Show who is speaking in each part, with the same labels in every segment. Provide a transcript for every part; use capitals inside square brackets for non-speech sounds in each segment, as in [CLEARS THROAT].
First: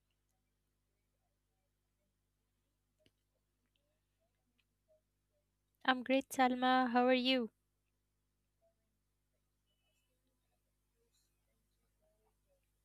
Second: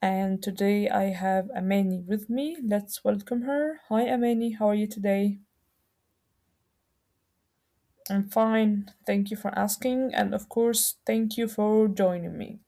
Speaker 1: and today I have Amani with me. Let's welcome her. Hi, Amani. How are you today?
Speaker 2: I'm great, Salma. How are you?
Speaker 1: I'm fine. Thank you for asking, and of course, thank you for joining me.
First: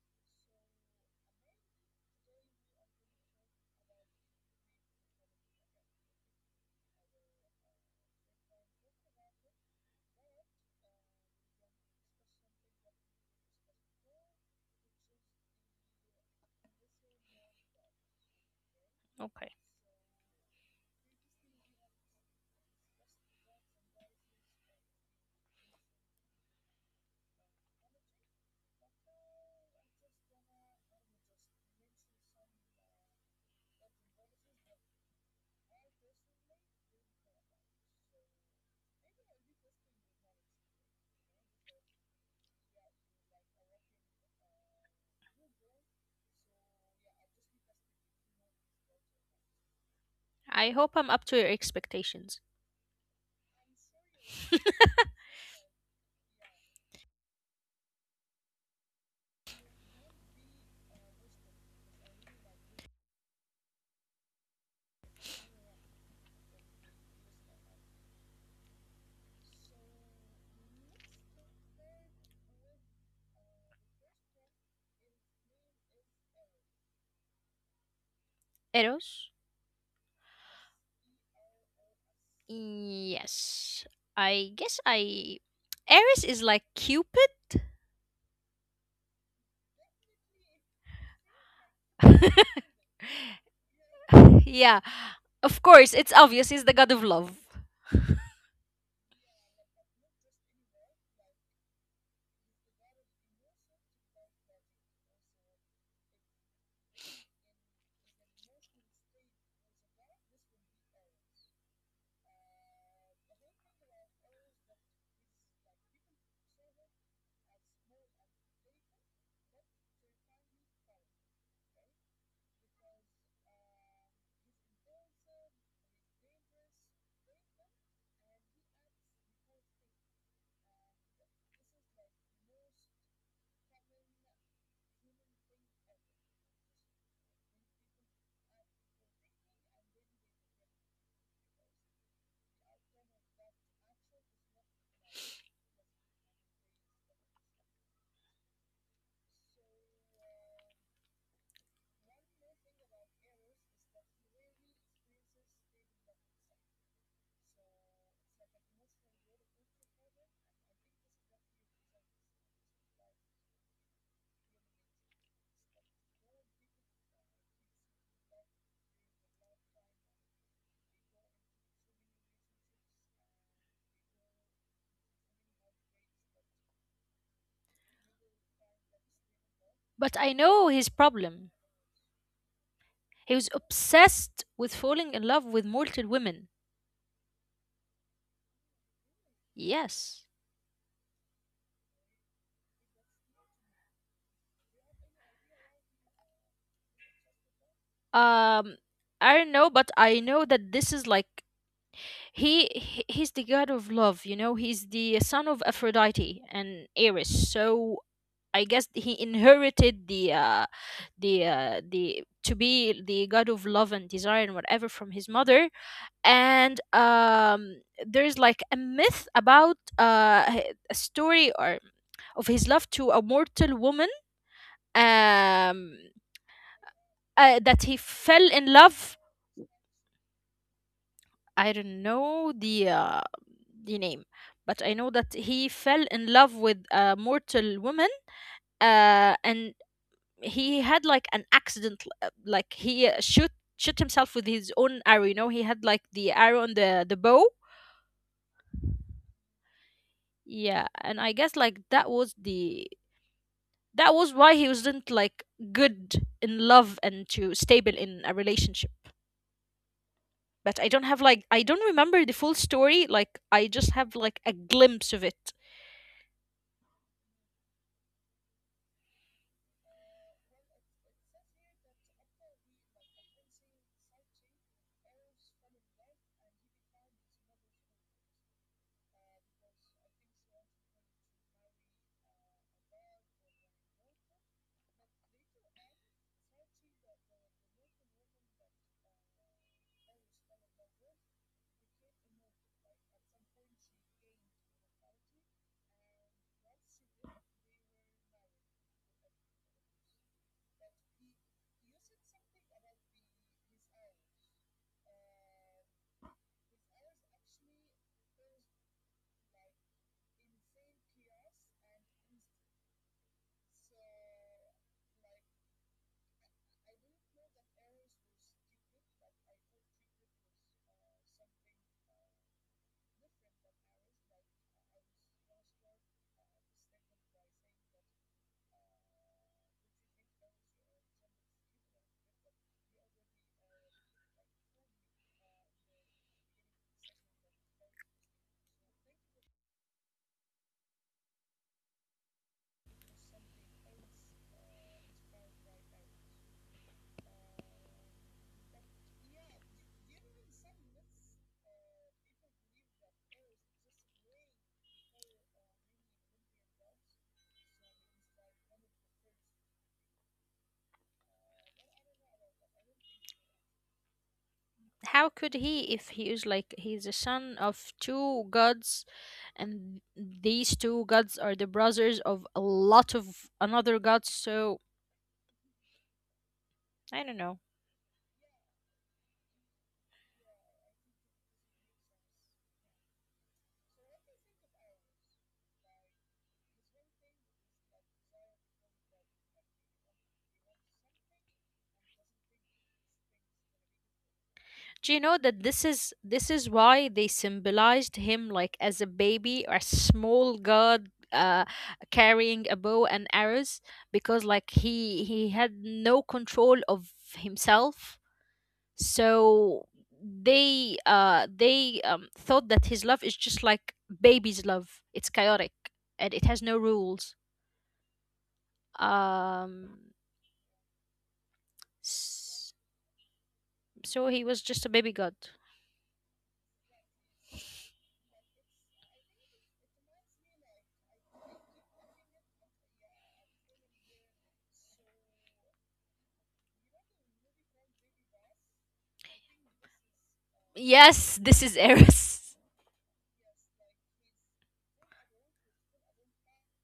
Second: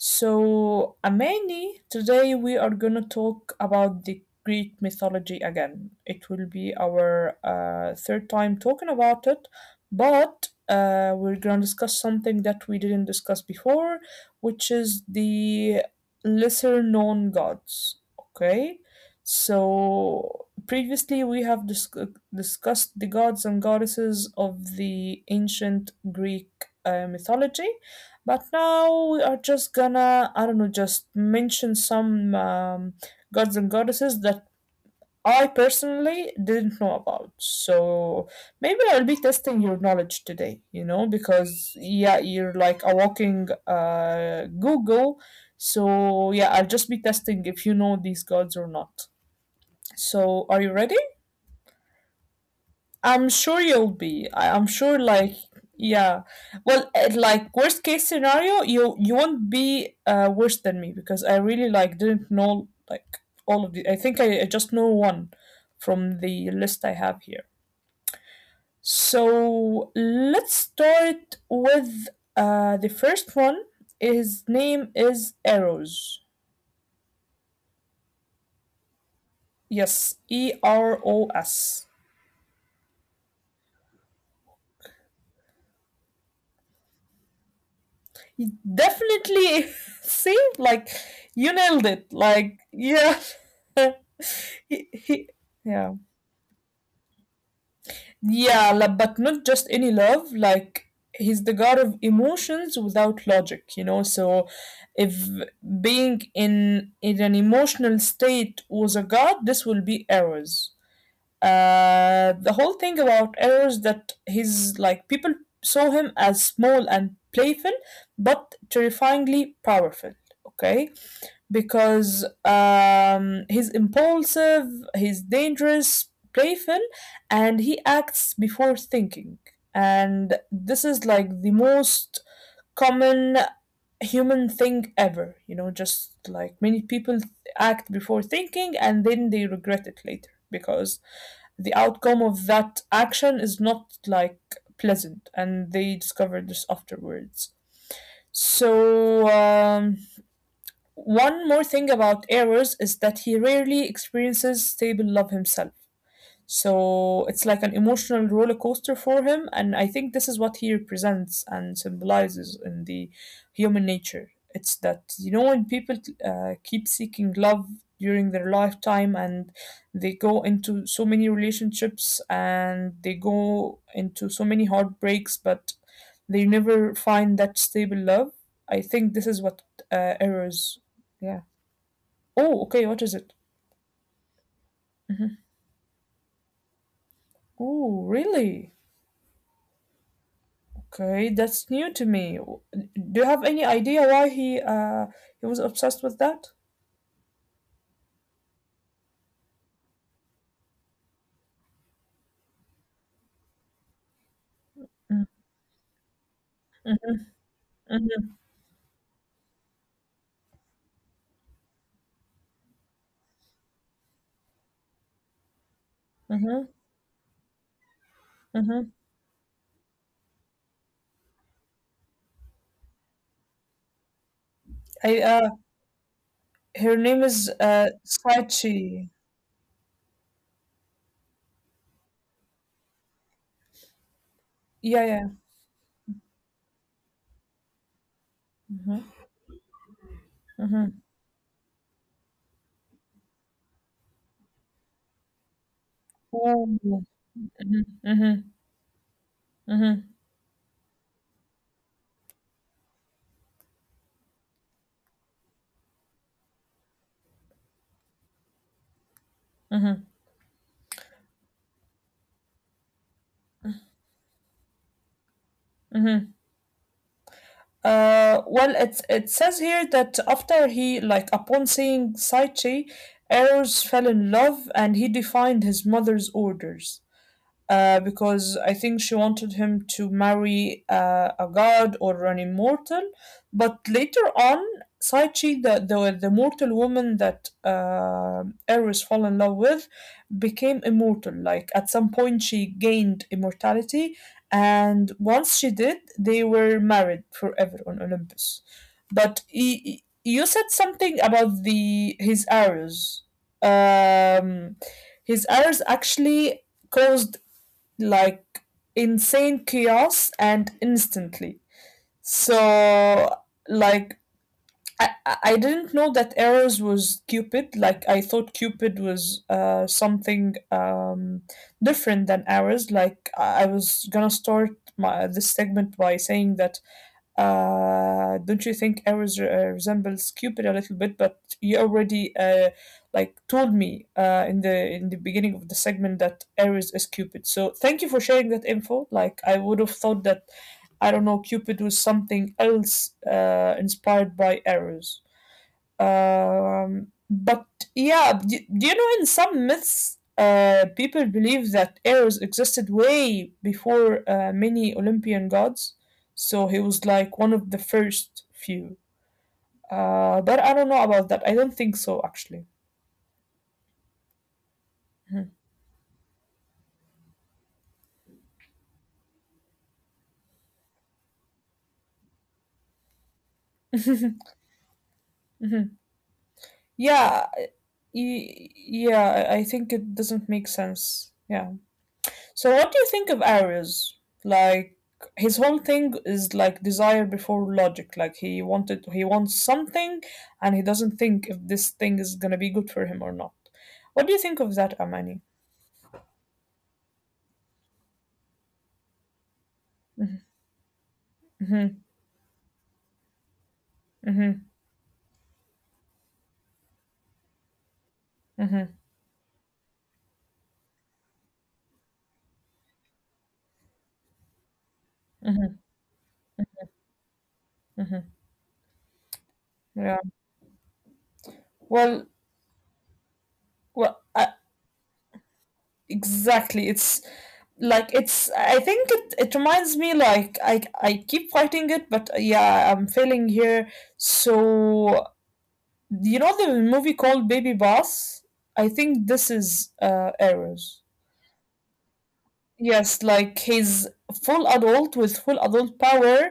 Speaker 1: So, Amani, today we are going to talk about the Greek mythology again. It will be our third time talking about it, but we're going to discuss something that we didn't discuss before, which is the lesser known gods. Okay?
Speaker 2: Okay.
Speaker 1: So, previously we have discussed the gods and goddesses of the ancient Greek mythology, but now we are just gonna, I don't know, just mention some gods and goddesses that I personally didn't know about. So maybe I'll be testing your knowledge today, you know, because yeah, you're like a walking Google. So yeah, I'll just be testing if you know these gods or not.
Speaker 2: I
Speaker 1: So
Speaker 2: hope
Speaker 1: are
Speaker 2: I'm
Speaker 1: you
Speaker 2: up
Speaker 1: ready?
Speaker 2: to your expectations.
Speaker 1: I'm sure you'll be. I'm sure, yeah. Well, like worst case scenario, you won't be worse than me because I really like didn't know like all of the. I think I just know one from the list I have here. So let's start with the first one. His name is Eros.
Speaker 2: Eros?
Speaker 1: Yes, Eros.
Speaker 2: Yes. I guess I. Eris is like Cupid?
Speaker 1: You definitely [LAUGHS] see like you nailed it like yeah
Speaker 2: [LAUGHS]
Speaker 1: [LAUGHS]
Speaker 2: Yeah.
Speaker 1: he,
Speaker 2: Of
Speaker 1: he,
Speaker 2: course, it's
Speaker 1: yeah.
Speaker 2: obvious he's the god of love.
Speaker 1: Yeah, like, but not just any love, like he's the god of emotions without logic, you know. So if being in an emotional state was a god, this will be errors. Uh, the whole thing about errors, that he's like, people saw him as small and playful, but terrifyingly powerful. Okay, because he's impulsive, he's dangerous, playful, and he acts before thinking. And this is like the most common human thing ever, you know, just like many people act before thinking and then they regret it later because the outcome of that action is not like pleasant and they discover this afterwards. So, one more thing about Errors is that he rarely experiences stable love himself. So it's like an emotional roller coaster for him, and I think this is what he represents and symbolizes in the human nature. It's that, you know, when people keep seeking love during their lifetime, and they go into so many relationships and they go into so many heartbreaks, but they never find that stable love. I
Speaker 2: But I
Speaker 1: think this is
Speaker 2: know
Speaker 1: what
Speaker 2: his problem.
Speaker 1: errors. Yeah.
Speaker 2: He was
Speaker 1: Oh, okay. What is it?
Speaker 2: obsessed with falling in love with
Speaker 1: Mm-hmm.
Speaker 2: mortal women.
Speaker 1: Oh, really?
Speaker 2: Yes.
Speaker 1: Okay, that's new to me. W- Do you have any idea why he was obsessed with that?
Speaker 2: Um, I don't know, but I know that this is like he's the god of love, you know, he's the son of Aphrodite and Eris, so I guess he
Speaker 1: Mm-hmm,
Speaker 2: inherited the to be the god of love and desire and whatever from his mother. And
Speaker 1: mm-hmm,
Speaker 2: there's like a myth about
Speaker 1: mm-hmm.
Speaker 2: a story or of his love to a mortal woman. um
Speaker 1: I
Speaker 2: that he
Speaker 1: her name
Speaker 2: fell
Speaker 1: is
Speaker 2: in love.
Speaker 1: Sachi.
Speaker 2: I don't know the name, but I know that he fell
Speaker 1: Yeah,
Speaker 2: in
Speaker 1: yeah.
Speaker 2: love with a mortal woman, and
Speaker 1: Mm-hmm,
Speaker 2: he had like an accident,
Speaker 1: mm-hmm.
Speaker 2: like he shoot himself with his own arrow. You know, he had like the arrow and the bow.
Speaker 1: Ooh. Mm-hmm, mm-hmm,
Speaker 2: Yeah,
Speaker 1: mm-hmm,
Speaker 2: and I guess like that was why he wasn't like good in love and to stable in a relationship. But I don't
Speaker 1: mm-hmm,
Speaker 2: have like I don't remember the full story. Like I just have like a glimpse of it.
Speaker 1: mm-hmm. Well,
Speaker 2: Well,
Speaker 1: it
Speaker 2: it,
Speaker 1: it says here that after he
Speaker 2: it
Speaker 1: like upon
Speaker 2: says
Speaker 1: seeing
Speaker 2: here
Speaker 1: Saichi,
Speaker 2: that after the like convincing
Speaker 1: Eros
Speaker 2: Saichi
Speaker 1: fell in
Speaker 2: errors from his
Speaker 1: love and
Speaker 2: life
Speaker 1: he
Speaker 2: and he became
Speaker 1: defied
Speaker 2: his
Speaker 1: his
Speaker 2: mother's.
Speaker 1: mother's orders. Uh, because I think she wanted him to marry a god or an immortal. But later on, Saichi, the mortal woman that Eris fell in love with, became immortal. Like at some point, she gained immortality, and once she did, they were married forever on Olympus. But you said something about the his arrows. Um, his arrows actually caused like insane chaos and instantly. So like I didn't know that Eros was Cupid. Like I thought Cupid was uh, something different than Eros. Like I was gonna start my this segment by saying that don't you think Aries resembles Cupid a little bit? But you already like told me in the beginning of the segment that Aries is Cupid. So thank you for sharing that info. Like I would have thought that I don't know Cupid was something else inspired by Aries. But yeah, do you know in some myths, people believe that Eros existed way before many Olympian gods, so he was like one of the first few. But I don't know about that. I don't think so, actually.
Speaker 2: How could he if he is
Speaker 1: Mhm.
Speaker 2: like he's a son of two gods, and these two gods are the brothers of a lot of another gods, so
Speaker 1: Mhm.
Speaker 2: I don't know.
Speaker 1: Yeah, yeah, I think it doesn't make sense. Yeah. So, what do you think of Ares? Like his whole thing is like desire before logic. Like he wants something, and he doesn't think if this thing is gonna be good for him or not.
Speaker 2: Do you know
Speaker 1: What do you
Speaker 2: that
Speaker 1: think of that,
Speaker 2: this
Speaker 1: Amani?
Speaker 2: is why they symbolized him like as a baby or a small god,
Speaker 1: Mm-hmm,
Speaker 2: carrying a
Speaker 1: mm-hmm,
Speaker 2: bow and arrows, because like he
Speaker 1: mm-hmm,
Speaker 2: he had no control of himself,
Speaker 1: mm-hmm,
Speaker 2: so they thought that his love is just like baby's love. It's chaotic
Speaker 1: mm-hmm,
Speaker 2: and it has no rules.
Speaker 1: mm-hmm.
Speaker 2: um
Speaker 1: Yeah. Well,
Speaker 2: s- so he
Speaker 1: well,
Speaker 2: was
Speaker 1: I,
Speaker 2: just a baby god.
Speaker 1: exactly. It's like it's. I think it. It reminds me I keep fighting it, but yeah, I'm failing here. So you know the movie called Baby Boss? I think this is Arrows.
Speaker 2: Yes, this is Eris.
Speaker 1: Yes, like he's full adult with full adult power,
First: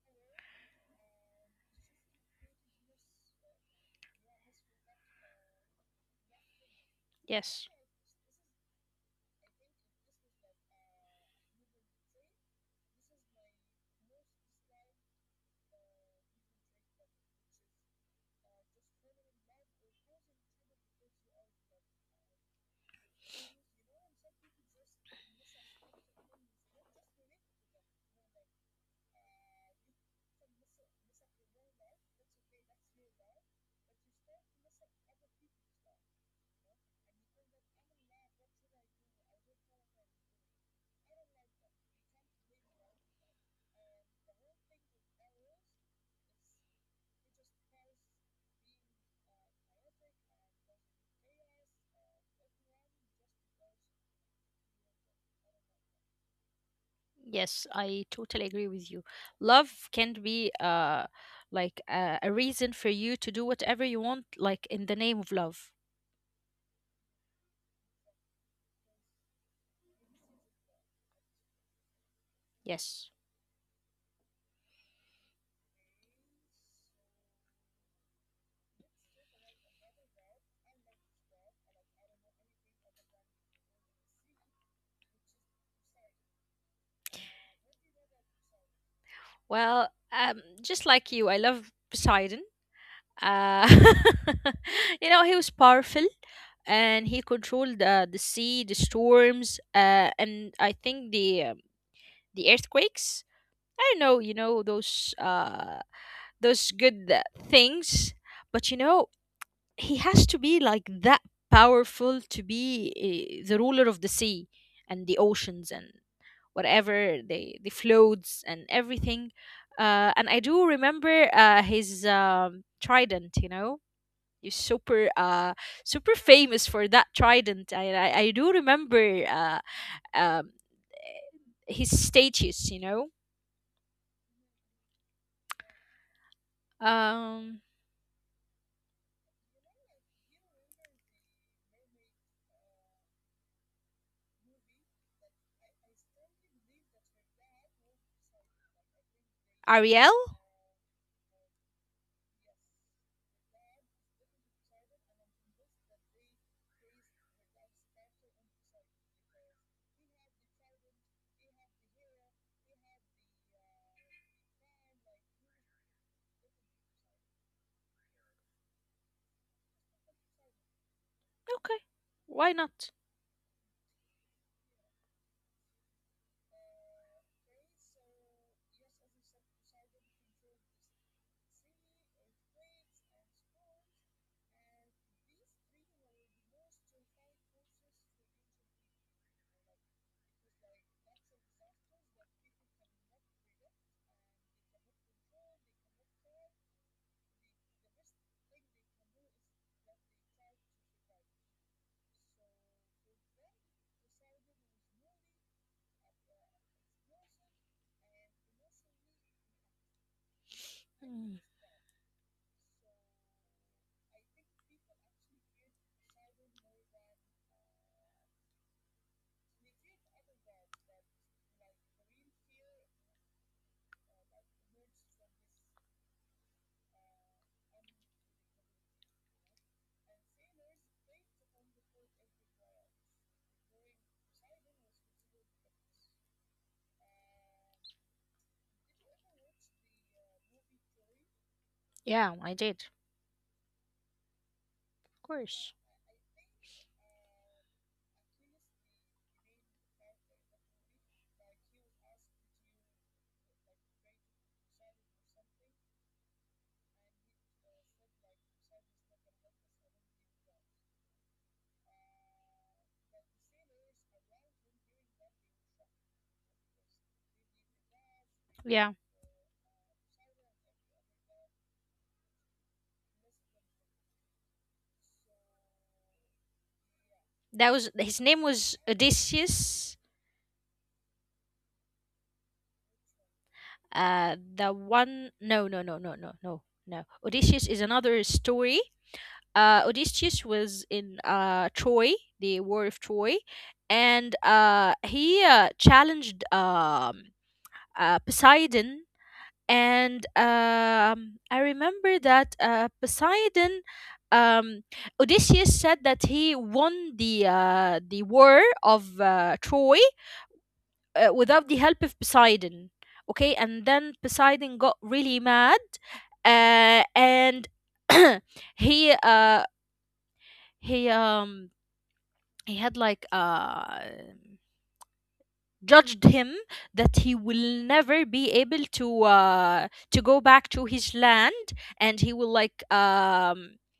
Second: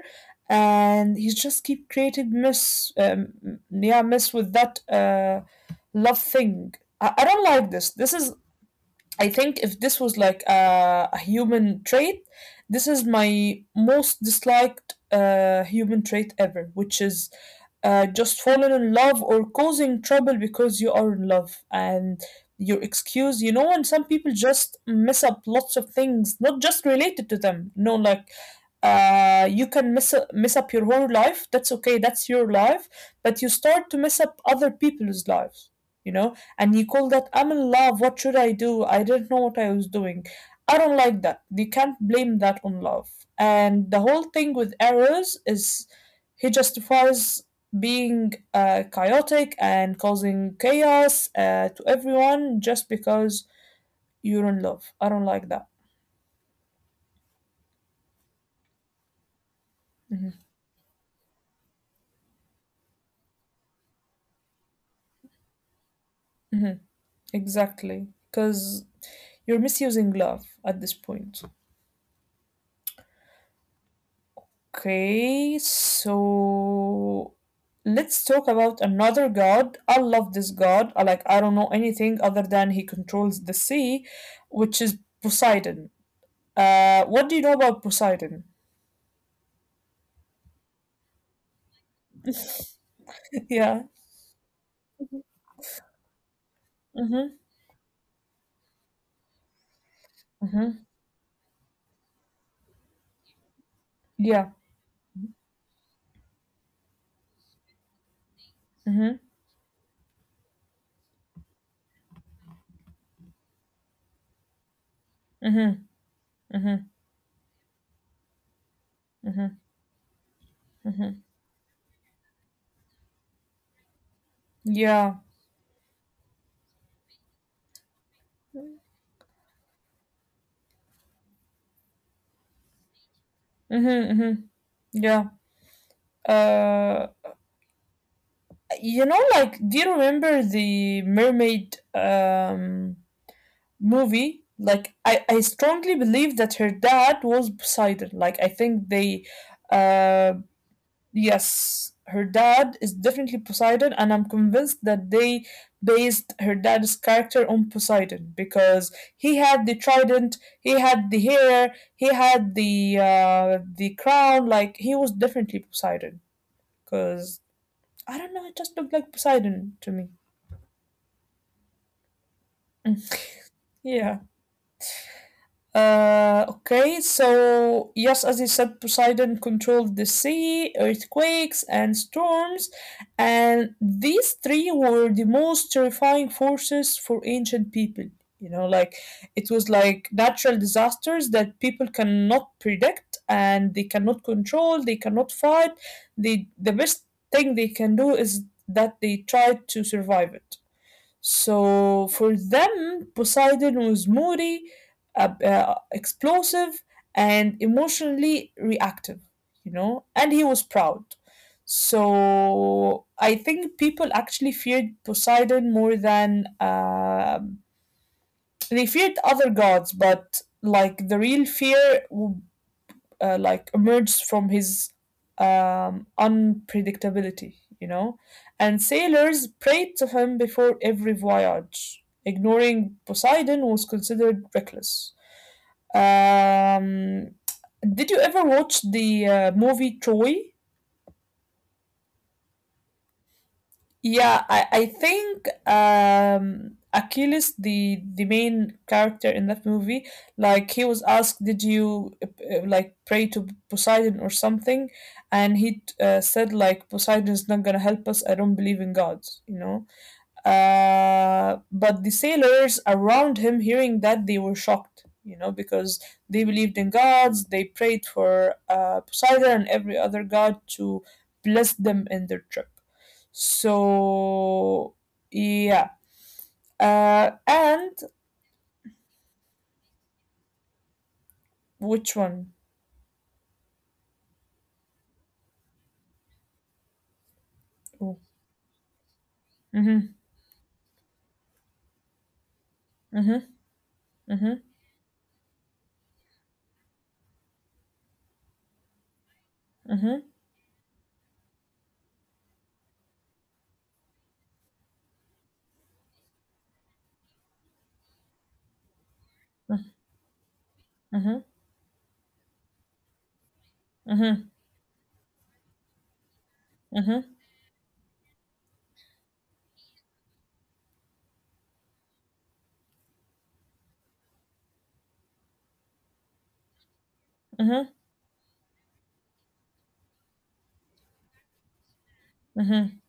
Speaker 1: and he's just keep creating mess. Yeah, mess with that love thing. I,
Speaker 2: [LAUGHS]
Speaker 1: I don't
Speaker 2: Yes.
Speaker 1: like this. This is I think if this was like a human trait, this is my most disliked human trait ever, which is just falling in love or causing trouble because you are in love and your excuse, you know. And some people just mess up lots of things, not just related to them. No, like you can mess up your whole life. That's okay. That's your life. But you start to mess up other people's lives, you know, and you call that, I'm in love, what should I do? I didn't know what I was doing. I don't like that. You can't blame that on love. And the whole thing with errors is he justifies being chaotic and causing chaos to everyone just because you're in love. I don't like that.
Speaker 2: Yes, I totally agree with you. Love can be
Speaker 1: Mhm.
Speaker 2: like a reason for you to do whatever you want, like in the name of love.
Speaker 1: Mhm. Exactly. Because you're misusing love at this point.
Speaker 2: Yes.
Speaker 1: Okay, so let's talk about another god. I love this god. I like I don't know anything other than he controls the sea, which is Poseidon. What do you know about Poseidon?
Speaker 2: Well, just like you, I love Poseidon. Uh,
Speaker 1: [LAUGHS] Yeah.
Speaker 2: [LAUGHS] you know, he was powerful and he
Speaker 1: Mm-hmm.
Speaker 2: controlled the sea, the storms, and I think
Speaker 1: Mm-hmm.
Speaker 2: the earthquakes. I don't know, you know,
Speaker 1: Yeah.
Speaker 2: those good things, but you know,
Speaker 1: Mm-hmm.
Speaker 2: he has to be like that powerful to be the ruler of the sea and the oceans and
Speaker 1: Mm-hmm. Mm-hmm.
Speaker 2: whatever they the floats and everything.
Speaker 1: Mm-hmm.
Speaker 2: And I do remember
Speaker 1: Mm-hmm.
Speaker 2: his trident, you know. He's
Speaker 1: Yeah.
Speaker 2: super famous for that trident. I do remember um, his statues, you know.
Speaker 1: Mm-hmm. Mm-hmm. Yeah. Uh,
Speaker 2: Um,
Speaker 1: you know, like, do you remember the mermaid? Um, movie? Like, I strongly believe that her dad was Poseidon. Like I think they
Speaker 2: Ariel?
Speaker 1: uh, yes, her dad is definitely Poseidon, and I'm convinced that they based her dad's character on Poseidon because he had the trident, he had the hair, he had the crown. Like he was definitely Poseidon because I don't know, it just looked like Poseidon to me.
Speaker 2: Why not?
Speaker 1: Mm, yeah. Okay, so yes, as you said, Poseidon controlled the sea, earthquakes, and storms, and these three were the most terrifying forces for ancient people. You know, like it was like natural disasters that people cannot predict, and they cannot control, they cannot fight. They, the best thing they can do is that they try to survive it. So for them, Poseidon was moody, explosive, and emotionally reactive, you know, and he was
Speaker 2: Mm.
Speaker 1: proud. So I think people actually feared Poseidon more than um, they feared other gods, but like the real fear like emerged from his unpredictability, you know, and sailors prayed to him before every voyage. Ignoring Poseidon was considered reckless. Um, did you ever watch the movie Troy?
Speaker 2: Yeah, I did.
Speaker 1: Yeah,
Speaker 2: Of
Speaker 1: I
Speaker 2: course.
Speaker 1: think um, Achilles, the main character in that movie, like he was asked, "Did you like pray to Poseidon or something?" And he said, "Like Poseidon is not gonna help us. I don't believe in gods," you know. But the sailors around him, hearing that, they were shocked, you know, because they believed in gods, they prayed
Speaker 2: Yeah.
Speaker 1: for Poseidon and every other god to bless them in their trip. So, yeah.
Speaker 2: That was his name
Speaker 1: And
Speaker 2: was Odysseus.
Speaker 1: which one?
Speaker 2: The one No, no, no, no, no, no, no. Odysseus is another story.
Speaker 1: Oh.
Speaker 2: Uh, Odysseus was
Speaker 1: Mm-hmm,
Speaker 2: in Troy, the war of Troy,
Speaker 1: mm-hmm,
Speaker 2: and uh he
Speaker 1: mm-hmm,
Speaker 2: uh, challenged Poseidon, and
Speaker 1: mm-hmm,
Speaker 2: I remember that Poseidon, um, Odysseus said that he won the war of Troy without the help of
Speaker 1: mm-hmm,
Speaker 2: Poseidon. Okay, and then Poseidon got
Speaker 1: mm-hmm,
Speaker 2: really mad, and
Speaker 1: mm-hmm,
Speaker 2: [CLEARS THROAT] he uh, he um, he had like judged him that he will never be
Speaker 1: mm-hmm,
Speaker 2: able to go back to his land, and he will like
Speaker 1: mm-hmm.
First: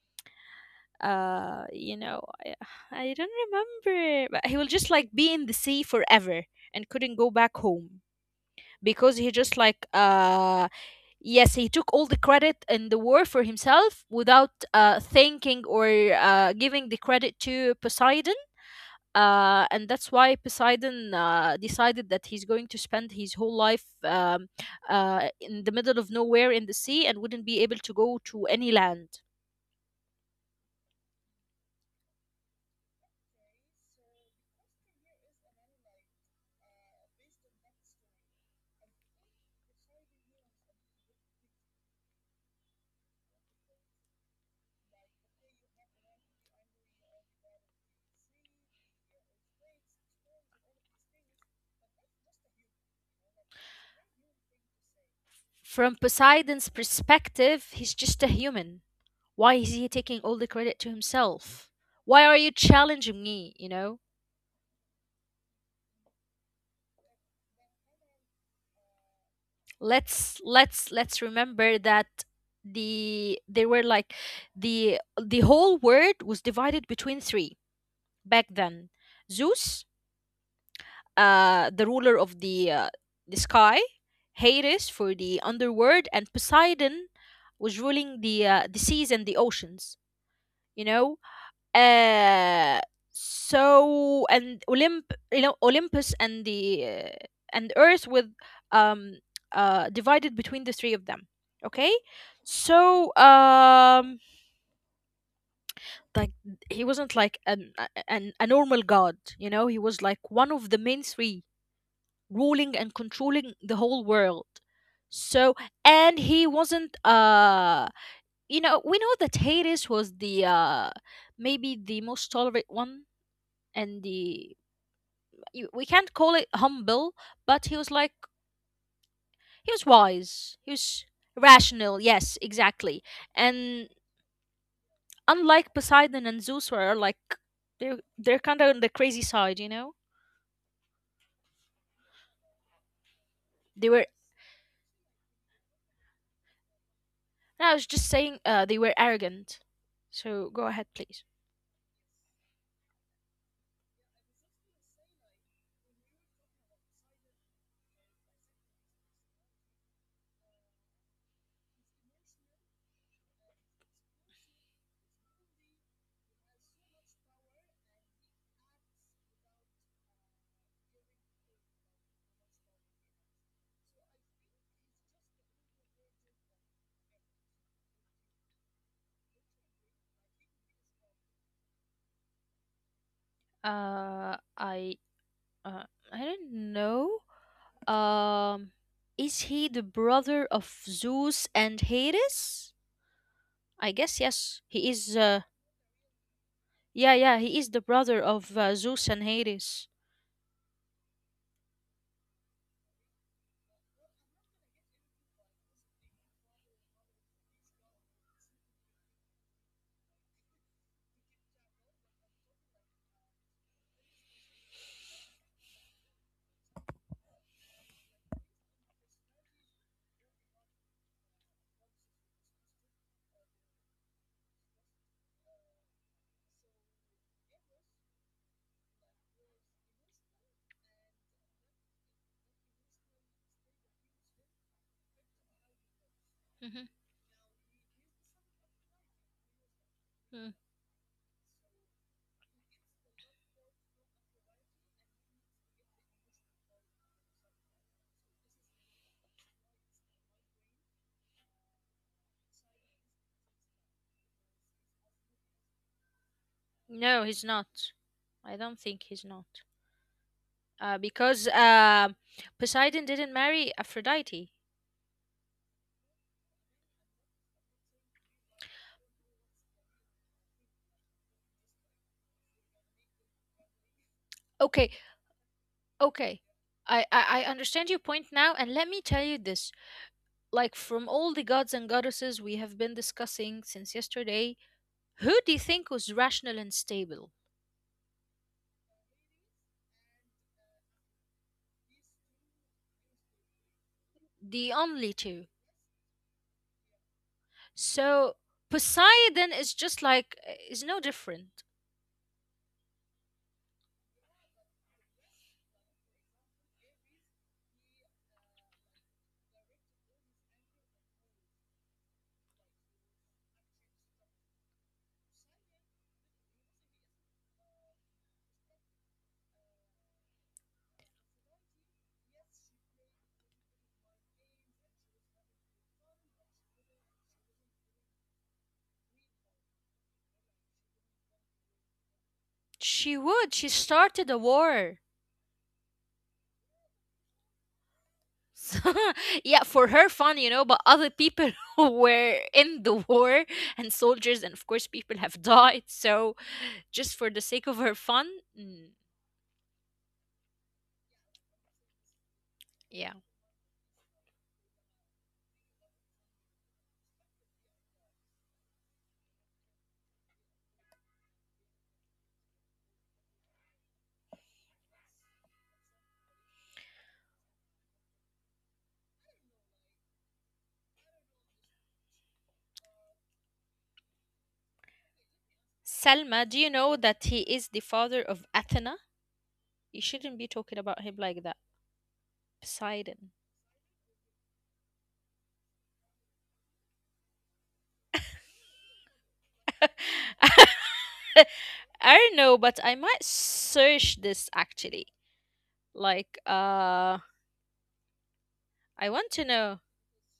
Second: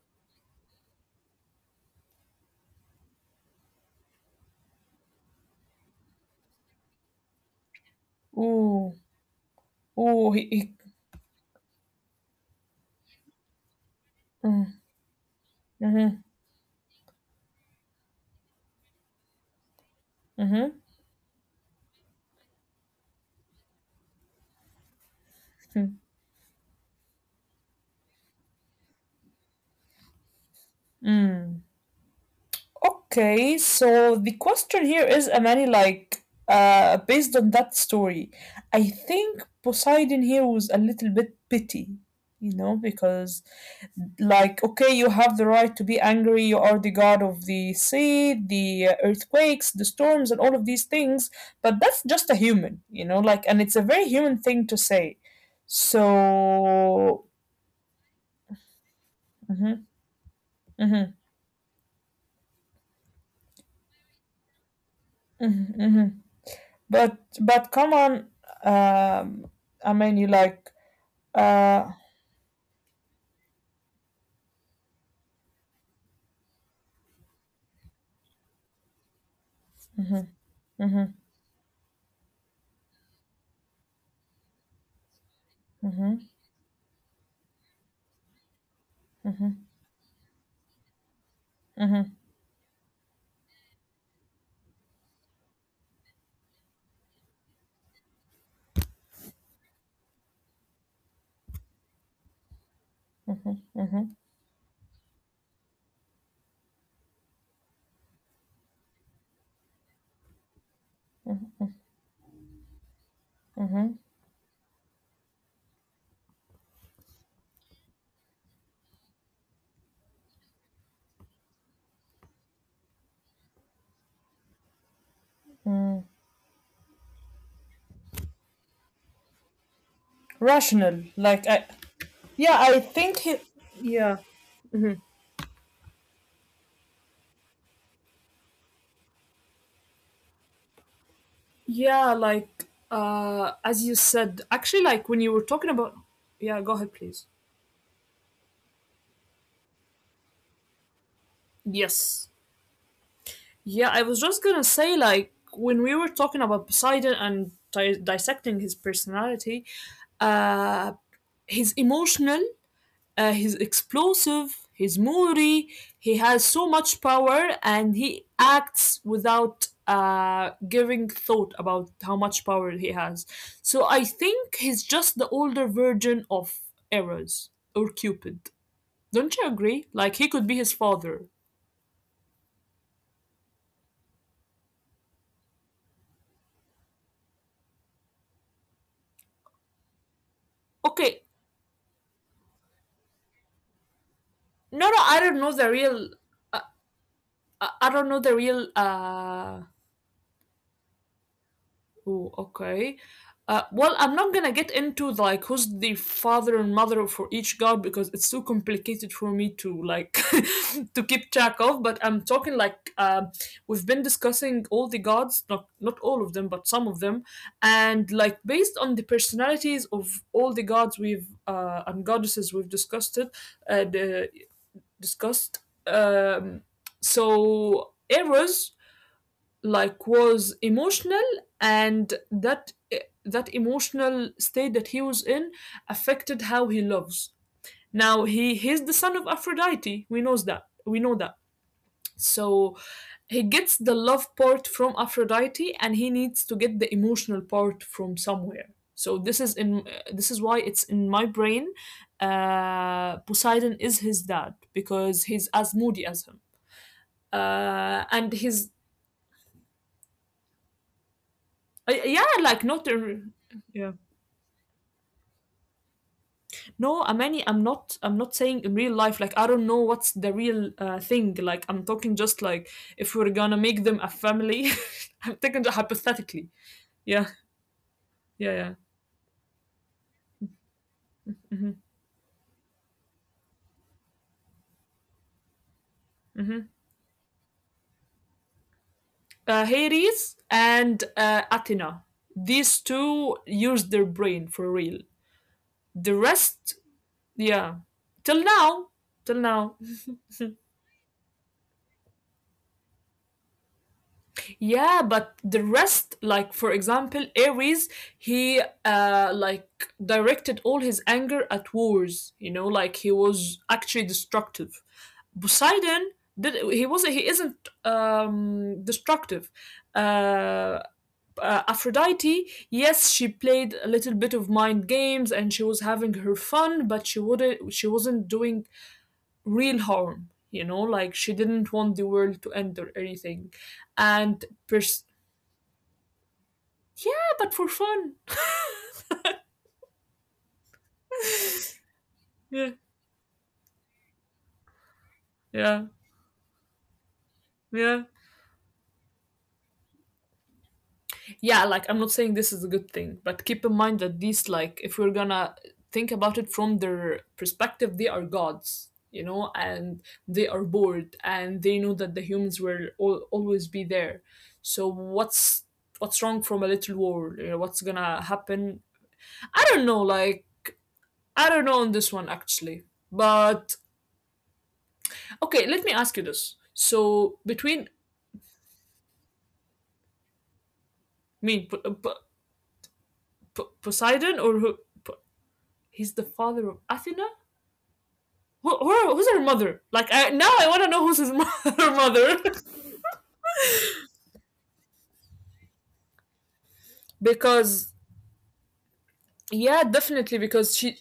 Speaker 2: you know I don't remember, but he will just like be in the sea forever and couldn't go back home
Speaker 1: Ooh,
Speaker 2: because he just like
Speaker 1: ooh,
Speaker 2: uh, yes, he took all the credit in the war for himself without
Speaker 1: mm,
Speaker 2: thinking or
Speaker 1: mm-hmm,
Speaker 2: giving the credit to Poseidon, and that's why
Speaker 1: mm-hmm,
Speaker 2: Poseidon decided that he's going to spend his whole life in the
Speaker 1: mm-hmm.
Speaker 2: middle of nowhere in the sea and wouldn't be able to go to any land.
Speaker 1: Mm. Okay, so the question here is, Amani, like, based on that story, I think Poseidon here was a little bit petty, you know, because, like, okay, you have the right to be angry, you are the god of the sea, the earthquakes, the storms, and all of these things, but that's just a human, you know, like, and it's a very human thing to say.
Speaker 2: From Poseidon's
Speaker 1: So,
Speaker 2: perspective, he's just a human. Why is
Speaker 1: hmm.
Speaker 2: he taking all the credit to himself? Why are you challenging me? You know?
Speaker 1: Hmm. But come on, um, I mean you
Speaker 2: let's
Speaker 1: like
Speaker 2: let's let's remember
Speaker 1: uh,
Speaker 2: that they were like the whole world was divided between three back then. Zeus,
Speaker 1: mhm, mhm,
Speaker 2: the ruler of the sky, Hades for the underworld,
Speaker 1: mhm,
Speaker 2: and Poseidon was ruling the seas and the
Speaker 1: mhm,
Speaker 2: oceans, you know.
Speaker 1: mhm,
Speaker 2: uh, so, and Olymp, you know, Olympus and the and Earth with um divided between the three of them. Okay, so
Speaker 1: mhm, mhm,
Speaker 2: um, like he wasn't like an a normal god, you know. He was like one of the main three, ruling and controlling the
Speaker 1: mhm,
Speaker 2: whole world. So, and he wasn't you know, we know that Hades was the maybe the most tolerant one and the we
Speaker 1: mm.
Speaker 2: can't call it humble, but he was like he was wise. He
Speaker 1: Rational.
Speaker 2: was rational. Yes,
Speaker 1: Yeah,
Speaker 2: exactly. And
Speaker 1: yeah, mhm.
Speaker 2: unlike Poseidon and Zeus were like they're kind of on the crazy side, you know.
Speaker 1: Yeah, like as
Speaker 2: They
Speaker 1: you
Speaker 2: were.
Speaker 1: said, actually, like when you were talking about, yeah, go ahead, please.
Speaker 2: No, I was just saying they were arrogant. So go ahead, please.
Speaker 1: Yes. Yeah, I was just gonna say, like, when we were talking about Poseidon and dissecting his personality, uh, he's emotional, he's explosive, he's moody, he has so much power, and he acts without giving thought about how much power he has. So I think he's just the older version of Eros or Cupid. Don't you agree? Like, he could be his father.
Speaker 2: Uh, I uh, I don't know. Um, is he the brother of
Speaker 1: Okay,
Speaker 2: Zeus and Hades? I guess yes. He
Speaker 1: no, no,
Speaker 2: is.
Speaker 1: I don't know the real
Speaker 2: Yeah, yeah, he is
Speaker 1: I,
Speaker 2: the
Speaker 1: I don't know
Speaker 2: brother
Speaker 1: the
Speaker 2: of
Speaker 1: real.
Speaker 2: Zeus and Hades.
Speaker 1: Ooh, okay. Well, I'm not gonna get into like who's the father and mother for each god because it's too complicated for me to like [LAUGHS] to keep track of. But I'm talking like we've been discussing all the gods, not all of them, but some of them, and like based on the personalities of all the gods we've and goddesses we've discussed it, uh, the- discussed. Um, so Eros like was emotional, and that emotional state that he was in affected how he loves.
Speaker 2: Mhm.
Speaker 1: Now he's the son of Aphrodite, we know that.
Speaker 2: Mm.
Speaker 1: So he gets the love part from Aphrodite, and he needs to get the emotional part from somewhere. So this is why it's in my brain. Poseidon is his dad because he's as moody as him.
Speaker 2: No, he's
Speaker 1: And his.
Speaker 2: not. I don't think he's not.
Speaker 1: Yeah,
Speaker 2: Because
Speaker 1: like not. Yeah.
Speaker 2: Poseidon didn't marry Aphrodite.
Speaker 1: No, Amani, I'm not saying in real life, like I don't know what's the real thing. Like I'm talking just like if we're gonna make them a family. [LAUGHS] I'm talking
Speaker 2: Okay,
Speaker 1: just hypothetically.
Speaker 2: okay.
Speaker 1: Yeah,
Speaker 2: I
Speaker 1: yeah,
Speaker 2: understand
Speaker 1: yeah.
Speaker 2: your point now, and let me tell you this. Like,
Speaker 1: hmm
Speaker 2: from all the gods and goddesses we have been discussing since yesterday, who do you think
Speaker 1: hmm
Speaker 2: was rational and stable?
Speaker 1: Hades and Athena. These two use their brain for real.
Speaker 2: The only
Speaker 1: The
Speaker 2: two.
Speaker 1: rest, yeah. Till
Speaker 2: So,
Speaker 1: now, till now,
Speaker 2: Poseidon is just like, eh, is no different.
Speaker 1: yeah, but the rest, like, for example, Ares, he like directed all his anger at wars, you know, like he was actually destructive. Poseidon, did he isn't destructive. Uh Aphrodite, yes, she played a little bit of mind games, and she was having her fun, but she wasn't doing real harm, you know, like she didn't want the world to end or anything.
Speaker 2: She would. She
Speaker 1: And per-
Speaker 2: started a war. [LAUGHS]
Speaker 1: yeah, but for fun.
Speaker 2: Yeah, for her fun, you know, but
Speaker 1: [LAUGHS]
Speaker 2: other people [LAUGHS] who
Speaker 1: Yeah,
Speaker 2: were in the war and soldiers, and of course, people
Speaker 1: yeah,
Speaker 2: have died. So, just for the
Speaker 1: yeah.
Speaker 2: sake of her fun, mm,
Speaker 1: Yeah, like I'm not saying this is a good thing, but keep
Speaker 2: yeah.
Speaker 1: in mind that these, like, if we're gonna think about it from their perspective, they are gods, you know, and they are bored, and they know that the humans will always be there. So what's wrong from a little war? You know, what's gonna happen? I don't know. Like, I don't know on this one actually. But okay, let me ask you this.
Speaker 2: Selma, do you
Speaker 1: So
Speaker 2: know that
Speaker 1: between,
Speaker 2: he is the father of Athena? You shouldn't be talking
Speaker 1: I
Speaker 2: about
Speaker 1: mean,
Speaker 2: him like
Speaker 1: p-
Speaker 2: that. Poseidon.
Speaker 1: Poseidon or who? P- he's the father of Athena. Who's her mother? Now, I want to
Speaker 2: [LAUGHS]
Speaker 1: know
Speaker 2: I
Speaker 1: who's his [LAUGHS] her mother.
Speaker 2: don't know, but I might search this actually. Like,
Speaker 1: [LAUGHS]
Speaker 2: uh,
Speaker 1: Because
Speaker 2: I
Speaker 1: yeah,
Speaker 2: want to
Speaker 1: definitely
Speaker 2: know.
Speaker 1: because she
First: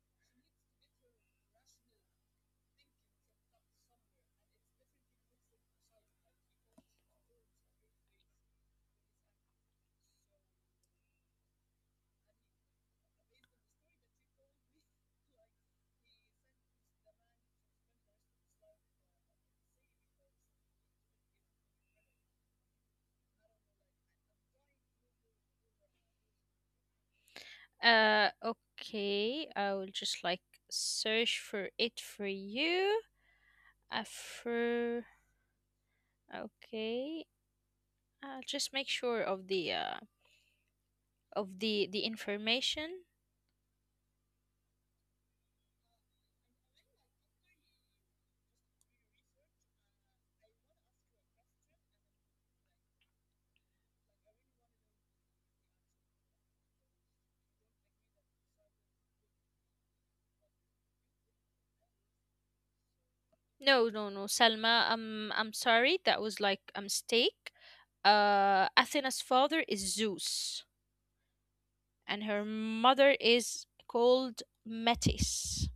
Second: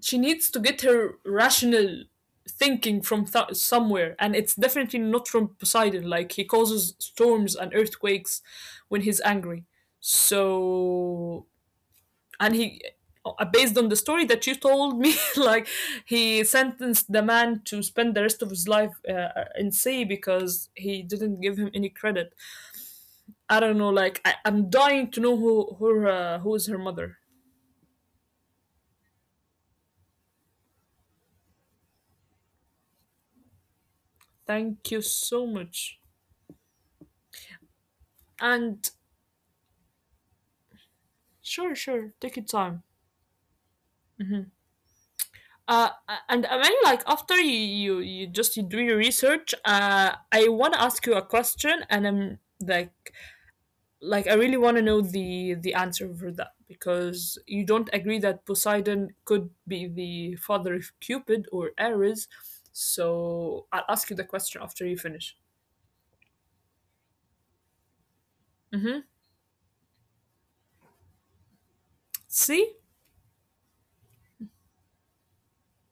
Speaker 1: she needs to get her rational thinking from somewhere, and it's definitely not from Poseidon. Like he causes storms and earthquakes when he's angry. So and he, based on the story that you told me, [LAUGHS] like he sentenced the man to spend the rest of his life in sea because he didn't give him any credit. I don't know, like, I'm dying to know who is her mother.
Speaker 2: Okay, I will just like search for it for you.
Speaker 1: Thank you
Speaker 2: For
Speaker 1: so much.
Speaker 2: Okay, I'll
Speaker 1: And
Speaker 2: just make sure of
Speaker 1: sure sure
Speaker 2: the
Speaker 1: take your time.
Speaker 2: information.
Speaker 1: uh, and I mean, like, after you, just you do your research, I want to ask you a question, and I'm like I really want to know the answer for that because you don't agree that Poseidon could be the father of Cupid or Ares. So I'll ask
Speaker 2: No,
Speaker 1: you the
Speaker 2: no, no,
Speaker 1: question after you
Speaker 2: Salma.
Speaker 1: finish.
Speaker 2: I'm sorry, that was like a mistake.
Speaker 1: Mm-hmm.
Speaker 2: Athena's father is Zeus, and her
Speaker 1: See.
Speaker 2: mother is called Metis.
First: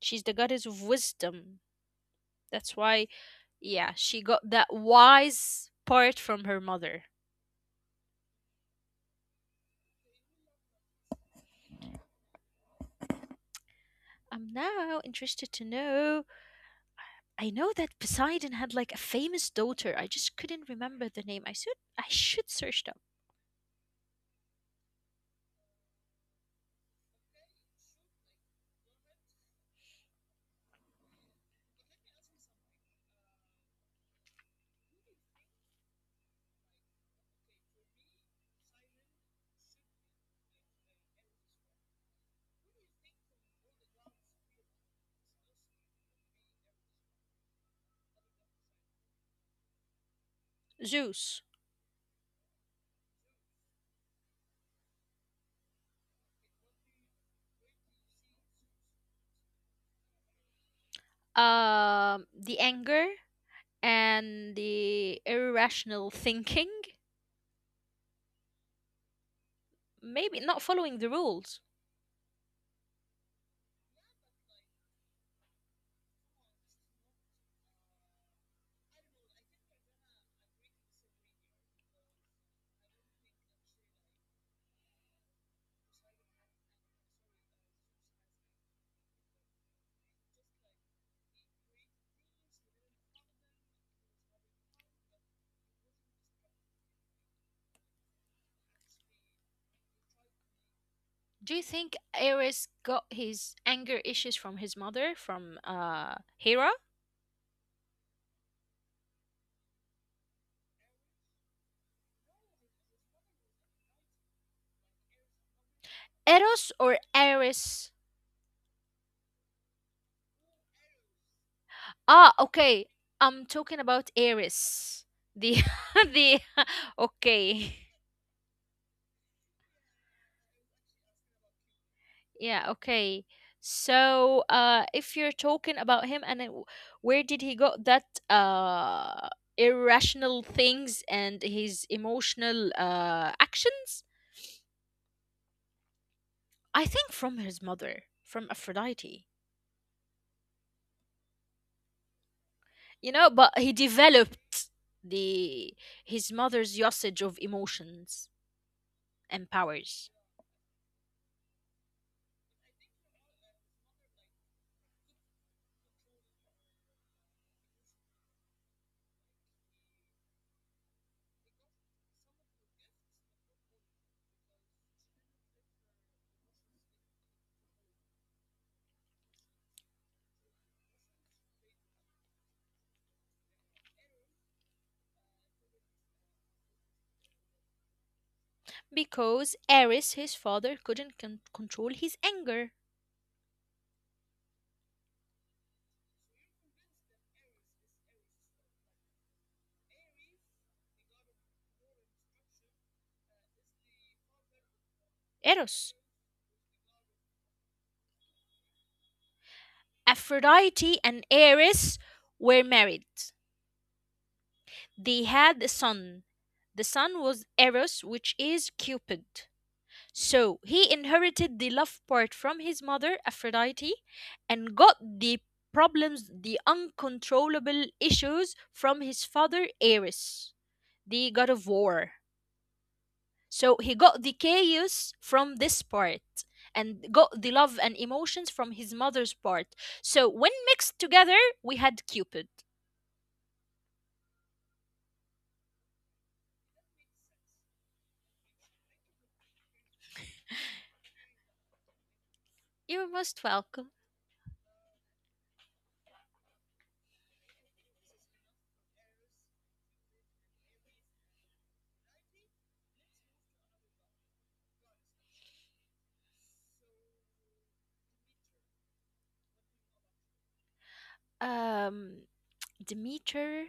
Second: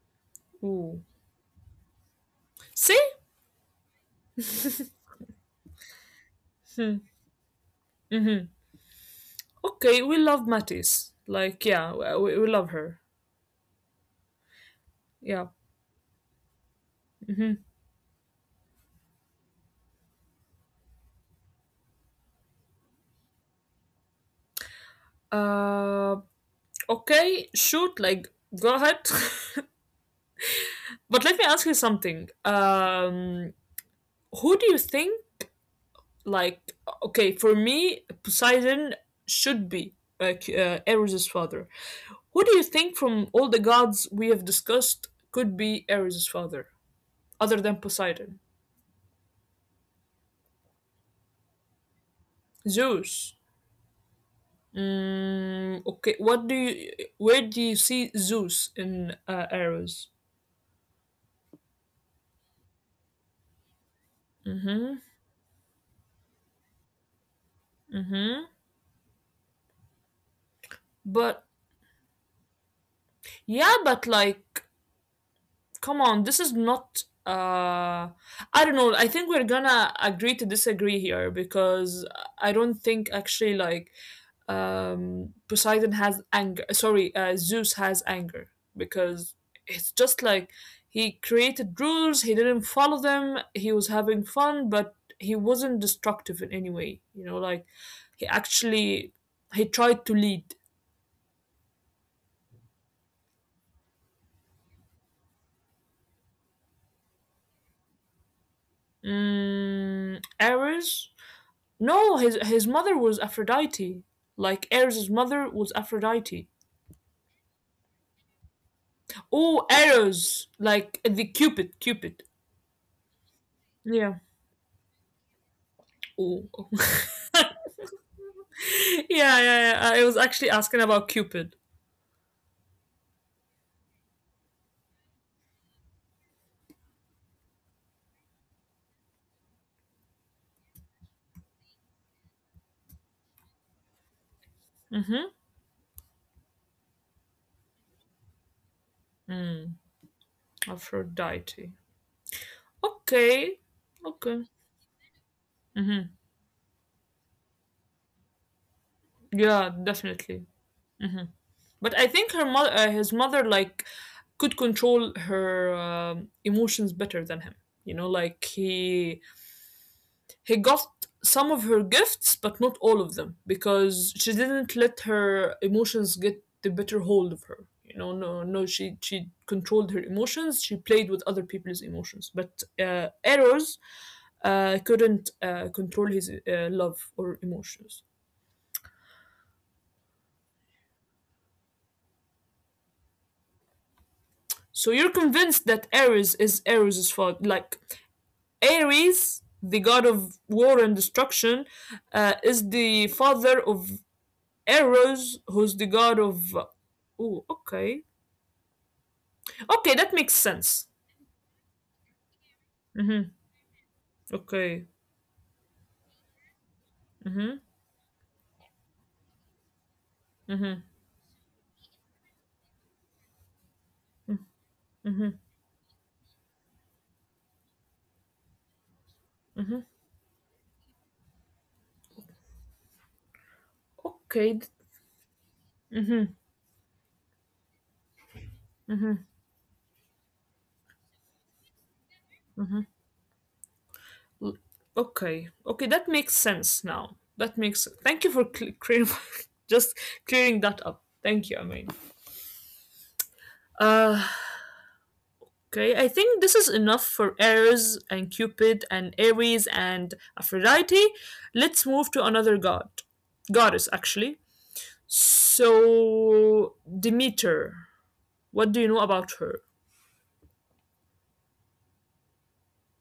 Speaker 2: She's the goddess of
Speaker 1: Ooh.
Speaker 2: wisdom. That's
Speaker 1: See.
Speaker 2: why, yeah, she got that wise part from her
Speaker 1: Hmm.
Speaker 2: mother.
Speaker 1: Okay, we love Matisse, like, yeah, we love her.
Speaker 2: I'm now
Speaker 1: Yeah.
Speaker 2: interested to know. I
Speaker 1: Mm-hmm.
Speaker 2: know that Poseidon had like a famous daughter. I just couldn't remember the name. I should search it up.
Speaker 1: uh okay, shoot, like, go ahead. [LAUGHS] But let me ask you something. Who do you think, like, okay, for me, Poseidon should be, like, Eris's father. Who do you think, from all the gods we have discussed, could be Eris's father other than Poseidon?
Speaker 2: Zeus.
Speaker 1: Zeus. Okay, what do you where do you see Zeus in Ares?
Speaker 2: The anger and
Speaker 1: Mm-hmm.
Speaker 2: the irrational thinking.
Speaker 1: Mm-hmm.
Speaker 2: Maybe not following the rules.
Speaker 1: But yeah, but like, come on, this is not I don't know, I think we're gonna agree to disagree here because I don't think actually, like, Poseidon has anger, sorry, Zeus has anger, because it's just like he created rules, he didn't follow them, he was having fun, but he wasn't destructive in any way, you know, like he actually he tried to lead.
Speaker 2: Do you think Ares got his anger issues from his mother, from Hera?
Speaker 1: Errors. No, his mother was Aphrodite. Like Eros' mother was
Speaker 2: Eros
Speaker 1: Aphrodite.
Speaker 2: or Ares?
Speaker 1: Oh, Eros, like the
Speaker 2: Ah,
Speaker 1: Cupid,
Speaker 2: okay.
Speaker 1: Cupid.
Speaker 2: I'm talking about
Speaker 1: Yeah.
Speaker 2: Aries. The [LAUGHS] the
Speaker 1: Oh.
Speaker 2: [LAUGHS]
Speaker 1: [LAUGHS]
Speaker 2: okay.
Speaker 1: Yeah, yeah, yeah. I was actually asking about Cupid.
Speaker 2: Yeah, okay. So, if you're talking about him and it, where did he got that irrational things and his emotional actions?
Speaker 1: Mm-hmm.
Speaker 2: I think from his mother, from Aphrodite.
Speaker 1: Mm, Aphrodite.
Speaker 2: You know, but he
Speaker 1: Okay.
Speaker 2: developed
Speaker 1: Okay.
Speaker 2: the his
Speaker 1: Mm-hmm.
Speaker 2: mother's usage of emotions and powers.
Speaker 1: Yeah, definitely. But I think her mother, his mother, like, could control her emotions better than him. You know, like he got some of her gifts, but not all of them, because she didn't let her emotions get the better hold of her. You know, no, no, she controlled her emotions. She played with other people's emotions, but Eros couldn't control his love or emotions.
Speaker 2: Because Ares, his father, couldn't control his anger.
Speaker 1: So you're convinced that Ares is Eros' fault. Like Ares, the god of war and destruction, is the father of
Speaker 2: Eros.
Speaker 1: Eros, who's the god of. Oh, okay. Okay, that
Speaker 2: Aphrodite
Speaker 1: makes
Speaker 2: and
Speaker 1: sense.
Speaker 2: Ares were married.
Speaker 1: Mm-hmm.
Speaker 2: They
Speaker 1: Okay.
Speaker 2: had a son. The son was Eros,
Speaker 1: Mm-hmm.
Speaker 2: which is Cupid. So he
Speaker 1: Mm-hmm.
Speaker 2: inherited the love part from his mother, Aphrodite, and got the
Speaker 1: Mm-hmm.
Speaker 2: problems, the uncontrollable issues from his father,
Speaker 1: Hmm.
Speaker 2: Ares, the god of war. So he got the chaos
Speaker 1: Okay.
Speaker 2: from this part and got the love and emotions from his mother's part. So when mixed together, we had Cupid.
Speaker 1: L- Okay. Okay, that makes sense now. That makes. Thank you for [LAUGHS] just clearing that up. Thank you, Amin.
Speaker 2: You're most welcome.
Speaker 1: Uh, okay, I think this is enough for Ares and Cupid and Aries and Aphrodite. Let's move to another god, goddess actually. So Demeter, what do you know about her?
Speaker 2: Um, Demeter.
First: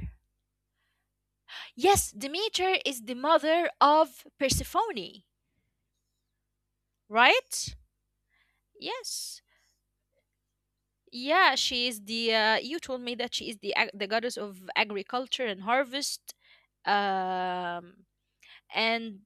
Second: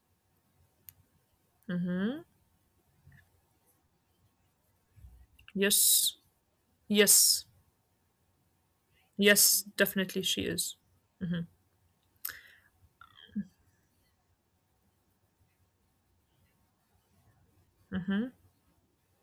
Speaker 2: Yes,
Speaker 1: Mm-hmm.
Speaker 2: Demeter is the mother of Persephone,
Speaker 1: Yes. Yes.
Speaker 2: right? Yes.
Speaker 1: Yes, definitely she is.
Speaker 2: Yeah, she is the. You told me that she is the the goddess of agriculture and harvest. Um, and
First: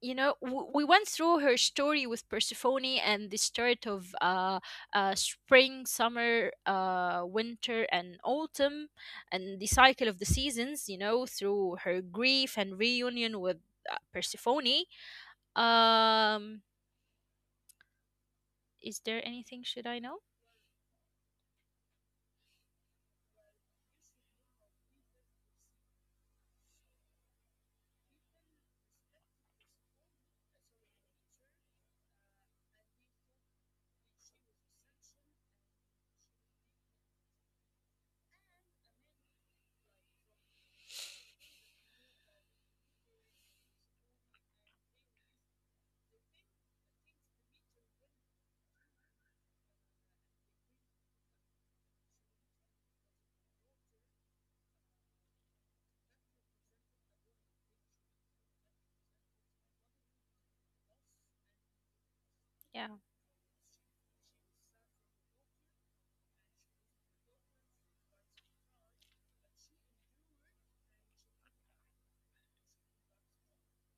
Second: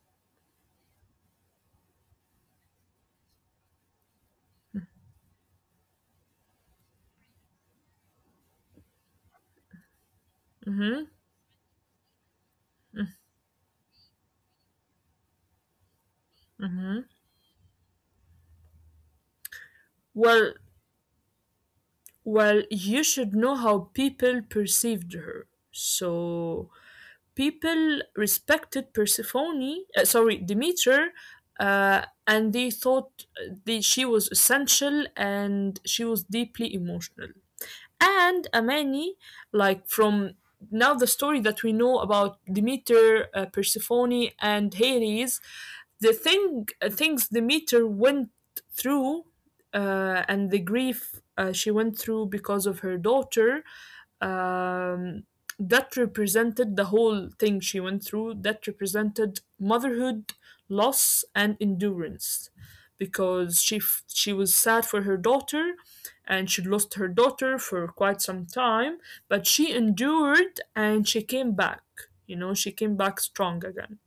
Speaker 2: you know we went through her story with Persephone and the start of spring, summer, winter, and autumn, and the cycle of the seasons, you
Speaker 1: hmm
Speaker 2: know, through her grief and reunion with Persephone. Um,
Speaker 1: hmm
Speaker 2: is there anything should I know?
Speaker 1: Well, well, you should know how people perceived her. So people respected Persephone, sorry, Demeter, and they thought that she was essential and she was deeply emotional. And Amani, like, from now, the story that we know about Demeter, Persephone, and Hades, the thing things Demeter went through, and the grief she went through because of her daughter, um, that represented the whole thing she went through, that represented motherhood, loss, and endurance,
Speaker 2: Yeah,
Speaker 1: because she was sad for her daughter, and she lost her daughter for quite some time, but she endured and she came back. You know, she came back strong again.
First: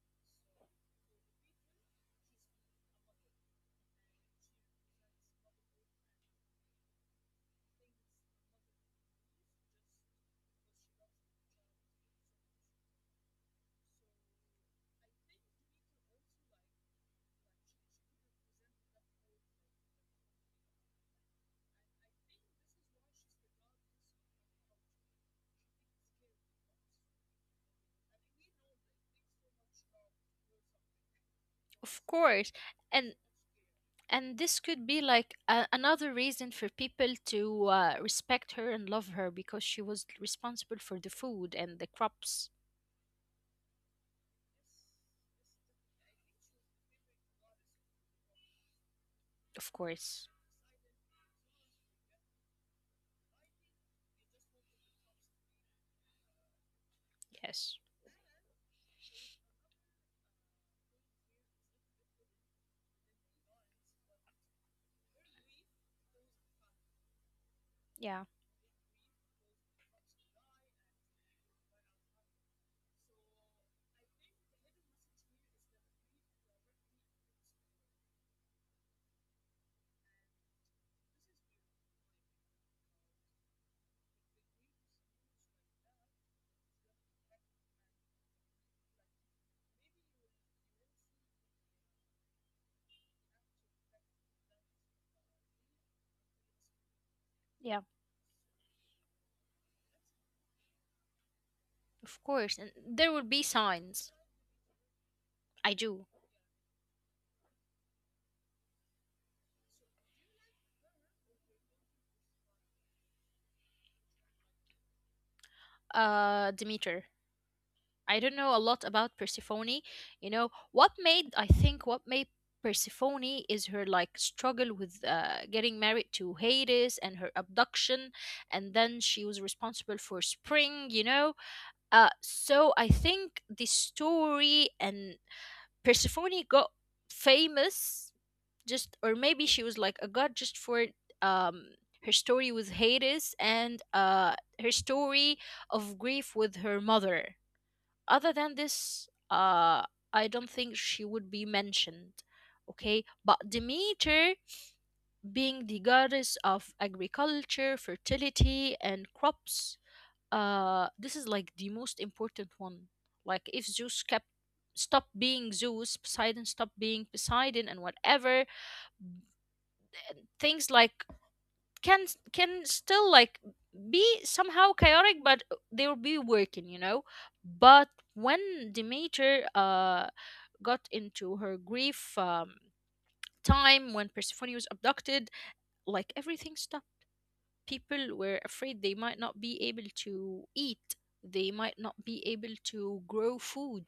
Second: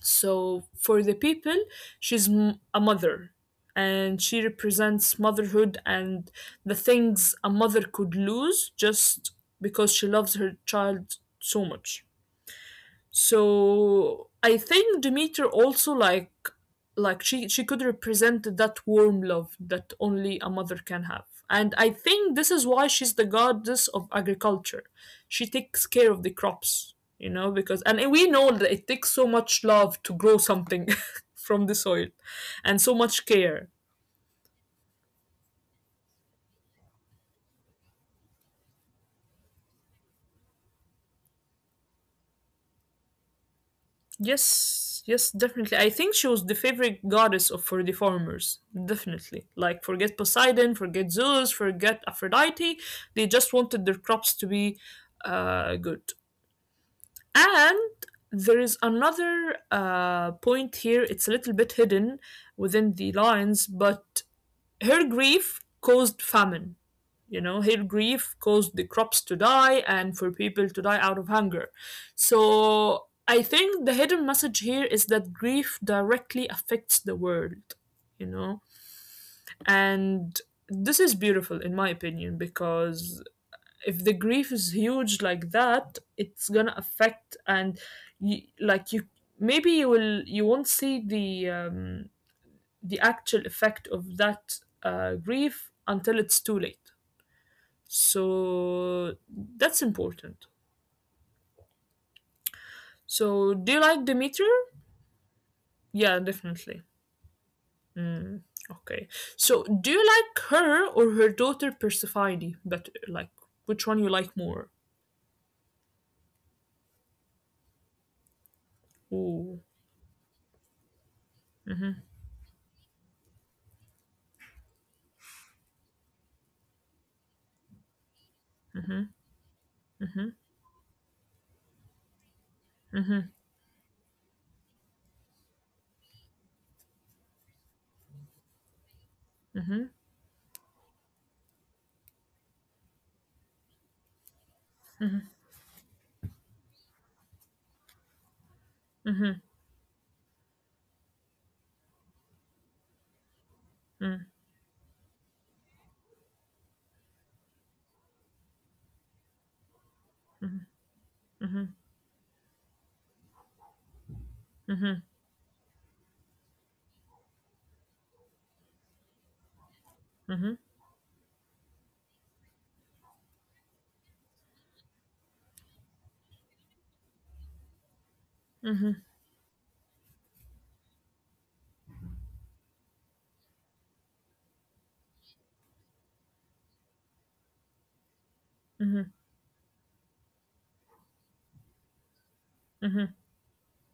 Speaker 1: So for the people, she's a mother, and she represents motherhood and the things a mother could lose just because she loves her child so much. So I think Demeter also, like, she could represent that warm love that only a mother can have. And I think this is why she's the goddess of agriculture. She takes care of the crops, you know, because and we know that it takes so much love to grow something [LAUGHS] from the
Speaker 2: of
Speaker 1: soil
Speaker 2: course.
Speaker 1: and so
Speaker 2: And
Speaker 1: much care.
Speaker 2: and this could be like another reason for people to respect her and love her because she was responsible for the food and the crops,
Speaker 1: Yes, yes, definitely. I think she was the favorite goddess of for the farmers. Definitely.
Speaker 2: of
Speaker 1: Like, forget
Speaker 2: course.
Speaker 1: Poseidon, forget Zeus, forget Aphrodite. They just wanted their crops to be good.
Speaker 2: Yes.
Speaker 1: And there is another point here. It's a little bit hidden within the lines, but her grief caused famine, you know, hail
Speaker 2: Yeah.
Speaker 1: grief caused the crops to die and for people to die out of hunger. So I think the hidden message here is that grief directly affects the world, you know? And this is beautiful, in my opinion, because if the grief is huge like that, it's gonna affect, and you, like, you maybe you will you won't see the the actual effect of that grief until it's too late.
Speaker 2: Yeah,
Speaker 1: So that's important.
Speaker 2: of course. And there will be
Speaker 1: So do you
Speaker 2: signs.
Speaker 1: like Demeter?
Speaker 2: I do.
Speaker 1: Yeah, definitely. Mm, okay. So do you like her or her daughter Persephone better? Like, which one you like more?
Speaker 2: Demeter, I don't know a lot about
Speaker 1: Ooh.
Speaker 2: Persephone. You know, I think, what made Persephone is her like struggle with getting married to Hades and her abduction, and then she was responsible for spring, you know. So I think the story and Persephone got famous just, or maybe she was like a god just for um, her story with Hades and her story of grief with her mother. Other than this, I don't think she would be mentioned. Okay, but
Speaker 1: Mm-hmm,
Speaker 2: Demeter, being the goddess of agriculture, fertility, and crops, this is like the most important one. Like if Zeus kept stopped being Zeus, Poseidon stopped being Poseidon, and whatever
Speaker 1: mm-hmm,
Speaker 2: things can still like be somehow chaotic, but they'll be working, you know. But when
Speaker 1: mm-hmm,
Speaker 2: Demeter got into her grief, time when Persephone was abducted, like everything stopped. People were afraid they
Speaker 1: mm-hmm,
Speaker 2: might not be able to eat, they might not be able
Speaker 1: mm-hmm,
Speaker 2: to grow food.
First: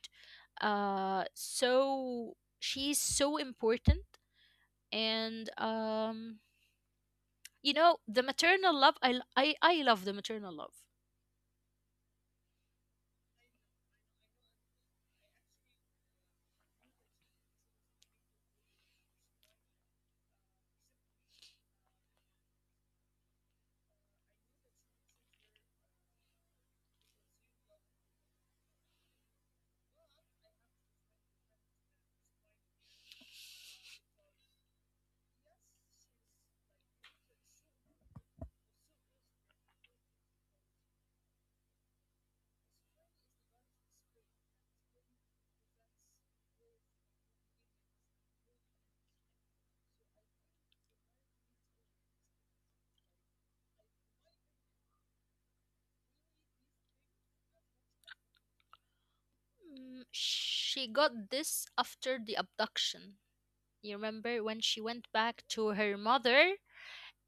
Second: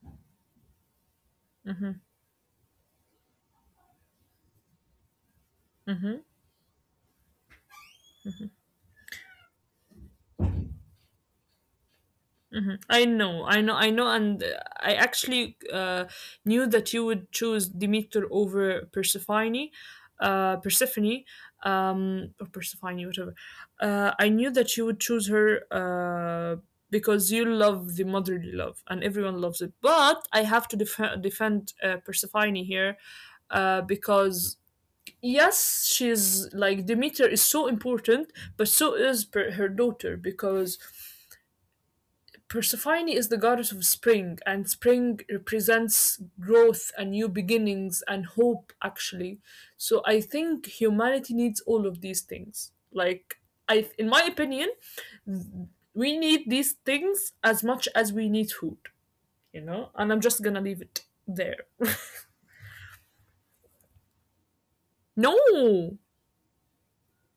Speaker 2: uh
Speaker 1: mm-hmm.
Speaker 2: so she's so important. and
Speaker 1: Mm-hmm.
Speaker 2: um you know, the maternal love. I love the maternal love.
Speaker 1: Mhm. I know, I know, I know, and I actually knew that you would choose Demeter over Persephone, Persephone, or Persephone, whatever. I knew that you would choose her because you love the motherly love, and everyone loves it. But I have to defend Persephone here because yes, she's like Demeter is so important, but so is her daughter because. Persephone is the goddess of spring, and spring represents growth and new beginnings and hope, actually. So I think humanity needs all of these things. Like, in my opinion, we need these things as much as we need food, you know? And
Speaker 2: Mm,
Speaker 1: I'm just gonna leave
Speaker 2: she
Speaker 1: it
Speaker 2: got
Speaker 1: there.
Speaker 2: this after the abduction. You remember when she
Speaker 1: [LAUGHS]
Speaker 2: went back to
Speaker 1: No!
Speaker 2: her mother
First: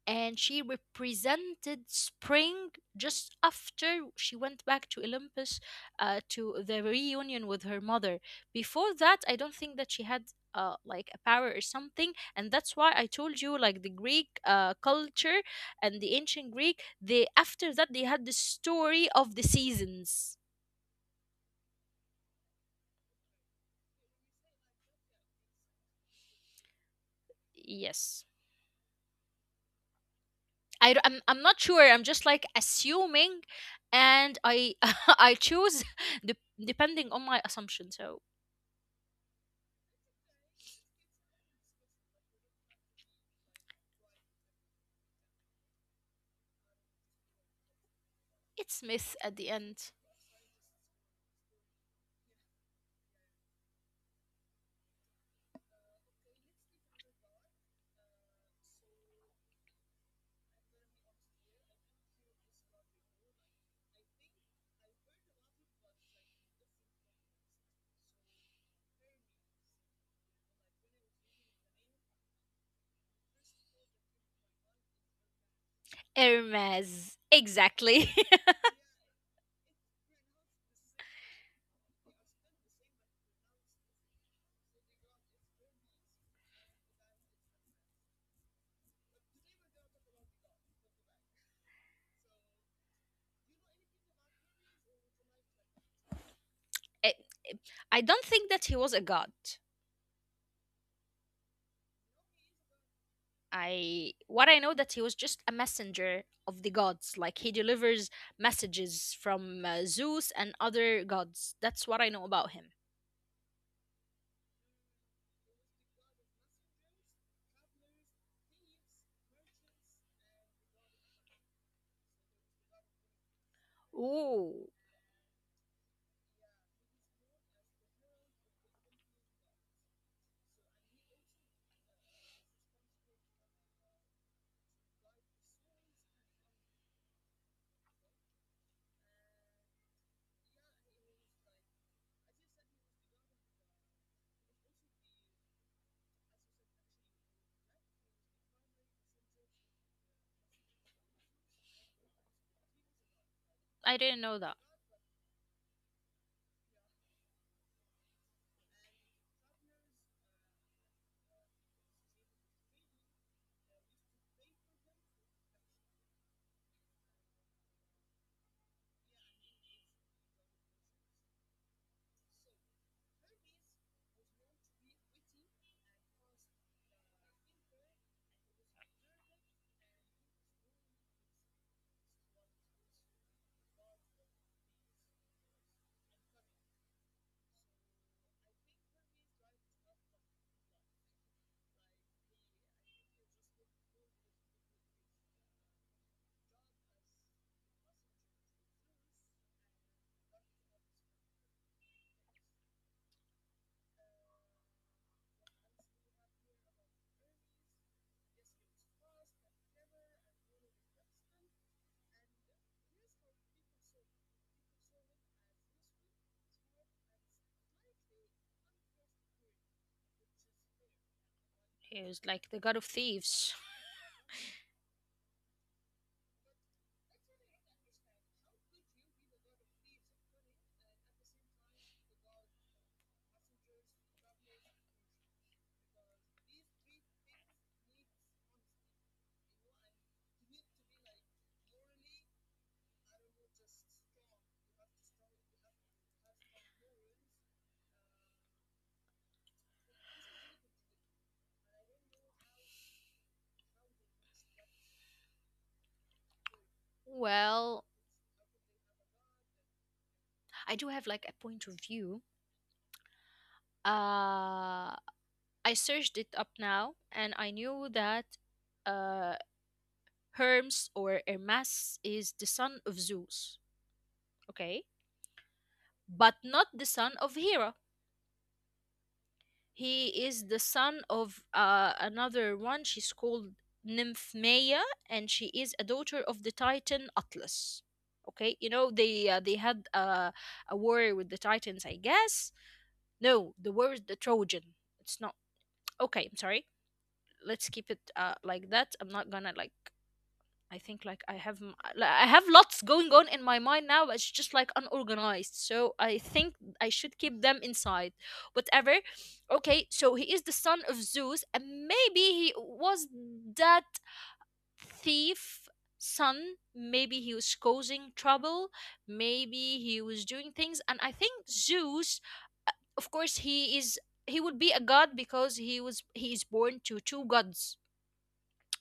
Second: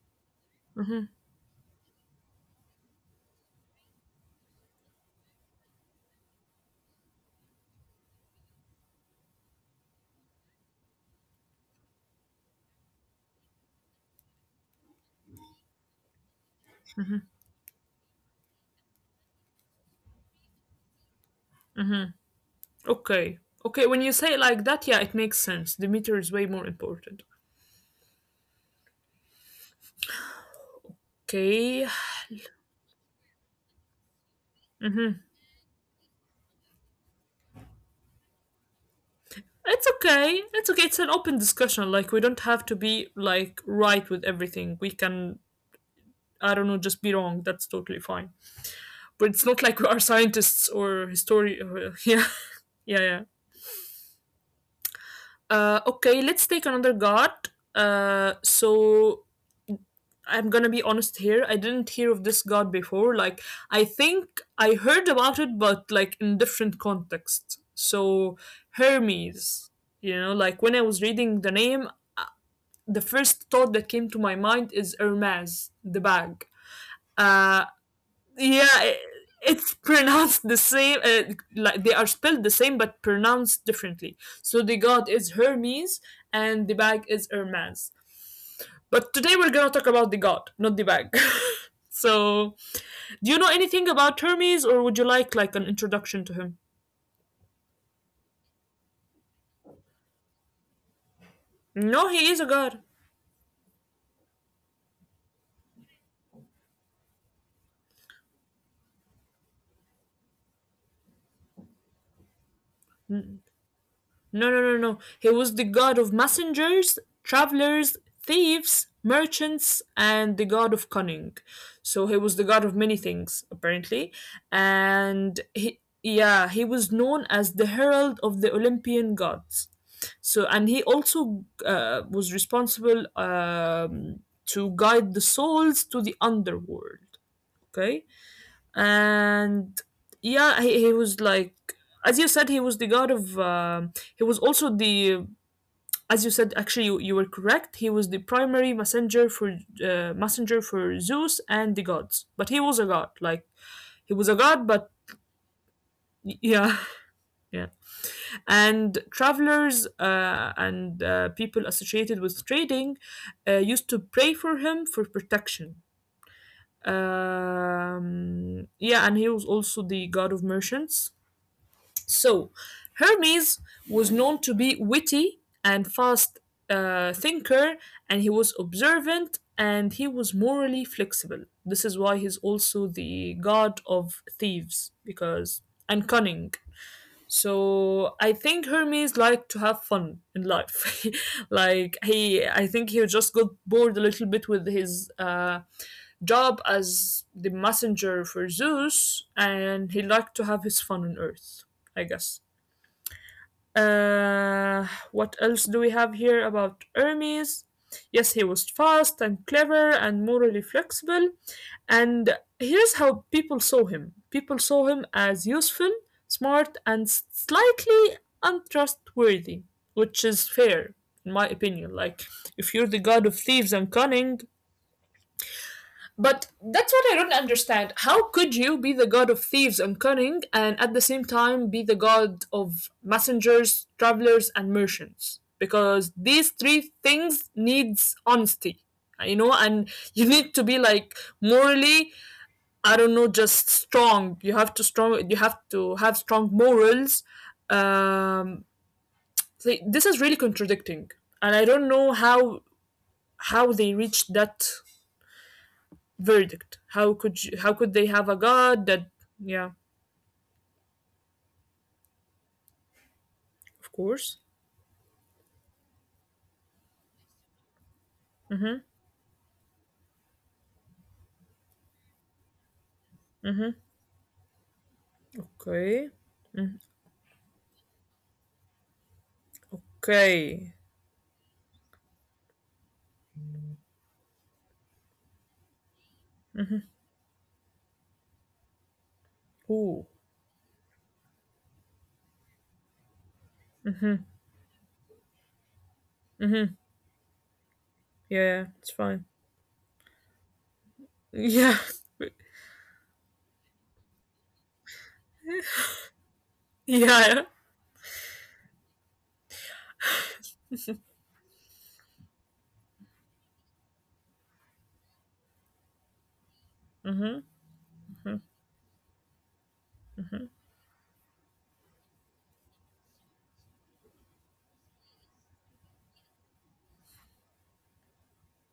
Speaker 2: and she represented spring, just after she went back to Olympus, to the reunion with her mother. Before that, I don't think that she had like a power or something, and that's why I told you like the Greek culture and the ancient Greek. They, after that they had the story of the seasons.
Speaker 1: Okay. Okay, when you say it like that, yeah, it makes sense. The meter is way more important.
Speaker 2: Yes. I'm not sure.
Speaker 1: Okay.
Speaker 2: I'm just like assuming, and I [LAUGHS]
Speaker 1: Mhm.
Speaker 2: I choose [LAUGHS] de- depending on my assumption. So
Speaker 1: It's okay. It's okay. It's an open discussion. Like, we don't have to be like right with everything. We can, I don't know, just be wrong. That's totally fine.
Speaker 2: it's Miss
Speaker 1: But
Speaker 2: at
Speaker 1: it's
Speaker 2: the
Speaker 1: not like we
Speaker 2: end.
Speaker 1: are scientists or historian. [LAUGHS] Yeah, yeah, yeah. Okay, let's take another god. So I'm gonna be honest here. I didn't hear of this god before. Like I think I heard about it, but like in different context. So Hermes. You know, like when I was reading the name, the first thought that came to my mind is Hermes, the bag.
Speaker 2: Hermes.
Speaker 1: Uh,
Speaker 2: Exactly.
Speaker 1: yeah, I it's [LAUGHS] pronounced the same. Like they are spelled the same but pronounced differently. So the god is Hermes and the bag is Hermes. But today we're gonna talk about the god, not the bag. [LAUGHS] so, do you know anything about Hermes, or would you like an introduction to him?
Speaker 2: [LAUGHS] I I don't think that he was a god.
Speaker 1: No, he is a god.
Speaker 2: I, what I know that he was just a messenger of the gods. Like he delivers messages from Zeus and other gods. That's what I know about him.
Speaker 1: No, no, no, no. He was the god of messengers, travelers, thieves, merchants, and the god of cunning. So he was the god of many things, apparently.
Speaker 2: Ooh,
Speaker 1: And he, yeah, he was known as the herald of the Olympian gods. So, and he also was responsible to guide the souls to the underworld. Okay, and yeah, he was like, as you said, he was the god of he was also the, as you said actually, you were correct, he was the primary messenger for Zeus and the gods, but he was a god like,
Speaker 2: I
Speaker 1: he
Speaker 2: didn't
Speaker 1: was
Speaker 2: know
Speaker 1: a
Speaker 2: that.
Speaker 1: god, but yeah. [LAUGHS] Yeah, and travelers and people associated with trading used to pray for him for protection. Yeah, and he was also the god of merchants. So, Hermes was known to be witty and fast thinker, and he was observant and he was morally flexible. This is why he's also the god of thieves, because and cunning. So I think Hermes liked to have fun in life. [LAUGHS] Like he, I think he just got bored a little bit with his job as the messenger for Zeus, and he liked to have his fun on Earth. I guess. Uh, what else do we have here about Hermes? Yes, he was fast and clever and morally flexible. And here's how people saw him, people saw him as useful, smart, and slightly untrustworthy, which is fair, in my opinion.
Speaker 2: He
Speaker 1: Like,
Speaker 2: was like the god
Speaker 1: if
Speaker 2: of
Speaker 1: you're the god of
Speaker 2: thieves.
Speaker 1: thieves and cunning, but that's what I don't understand. How could you be the god of thieves and cunning and at the same time be the god of messengers, travelers and merchants? Because these three things needs honesty. You know, and you need to be like morally, I don't know, just strong. You have to strong, you have to have strong morals. Um so this is really contradicting. And I don't know how they reached that verdict, how could you, how
Speaker 2: Well,
Speaker 1: could they have a god that yeah,
Speaker 2: I do have like a point of view.
Speaker 1: of course,
Speaker 2: Uh, I searched it up now and I knew that uh, Hermes or Hermes is the son of Zeus, okay?
Speaker 1: okay,
Speaker 2: But not the son of Hera. He is the
Speaker 1: okay,
Speaker 2: son of another one. She's called Nymphmea, and she is a daughter of the Titan Atlas. Okay, you know, they had
Speaker 1: ooh,
Speaker 2: a war with the Titans, I guess. No, the war is the Trojan. It's not okay. I'm sorry. Let's keep it
Speaker 1: yeah,
Speaker 2: like
Speaker 1: yeah,
Speaker 2: that.
Speaker 1: it's
Speaker 2: I'm not
Speaker 1: fine,
Speaker 2: gonna like, I think like I have
Speaker 1: yeah.
Speaker 2: like, I have
Speaker 1: [LAUGHS]
Speaker 2: lots going on in my mind now, but it's just like unorganized. So I think I should keep
Speaker 1: Yeah,
Speaker 2: them inside. Whatever. Okay, so he is the son of Zeus, and maybe he was that thief son. Maybe he was causing trouble. Maybe he was doing things, and I think Zeus, of course, he is. He would be a god because he is born to two gods,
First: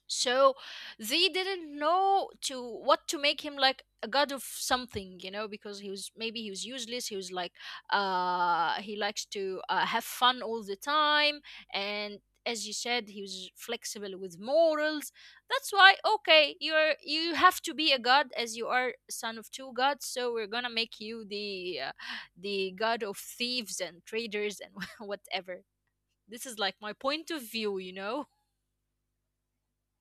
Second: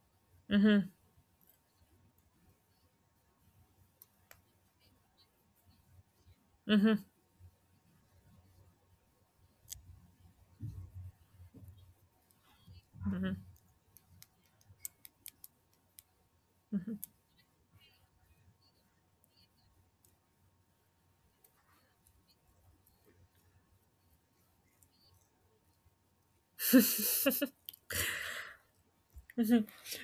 Speaker 2: so they didn't know to what to make him, like a god of something, you know, because he was useless. He was like, he likes to have fun all the time, and as you said, he was flexible with morals. That's why, okay, you have to be a god, as you are son of two gods, so we're gonna make you the god of thieves and traders and [LAUGHS] whatever. This is like my point of view, you know.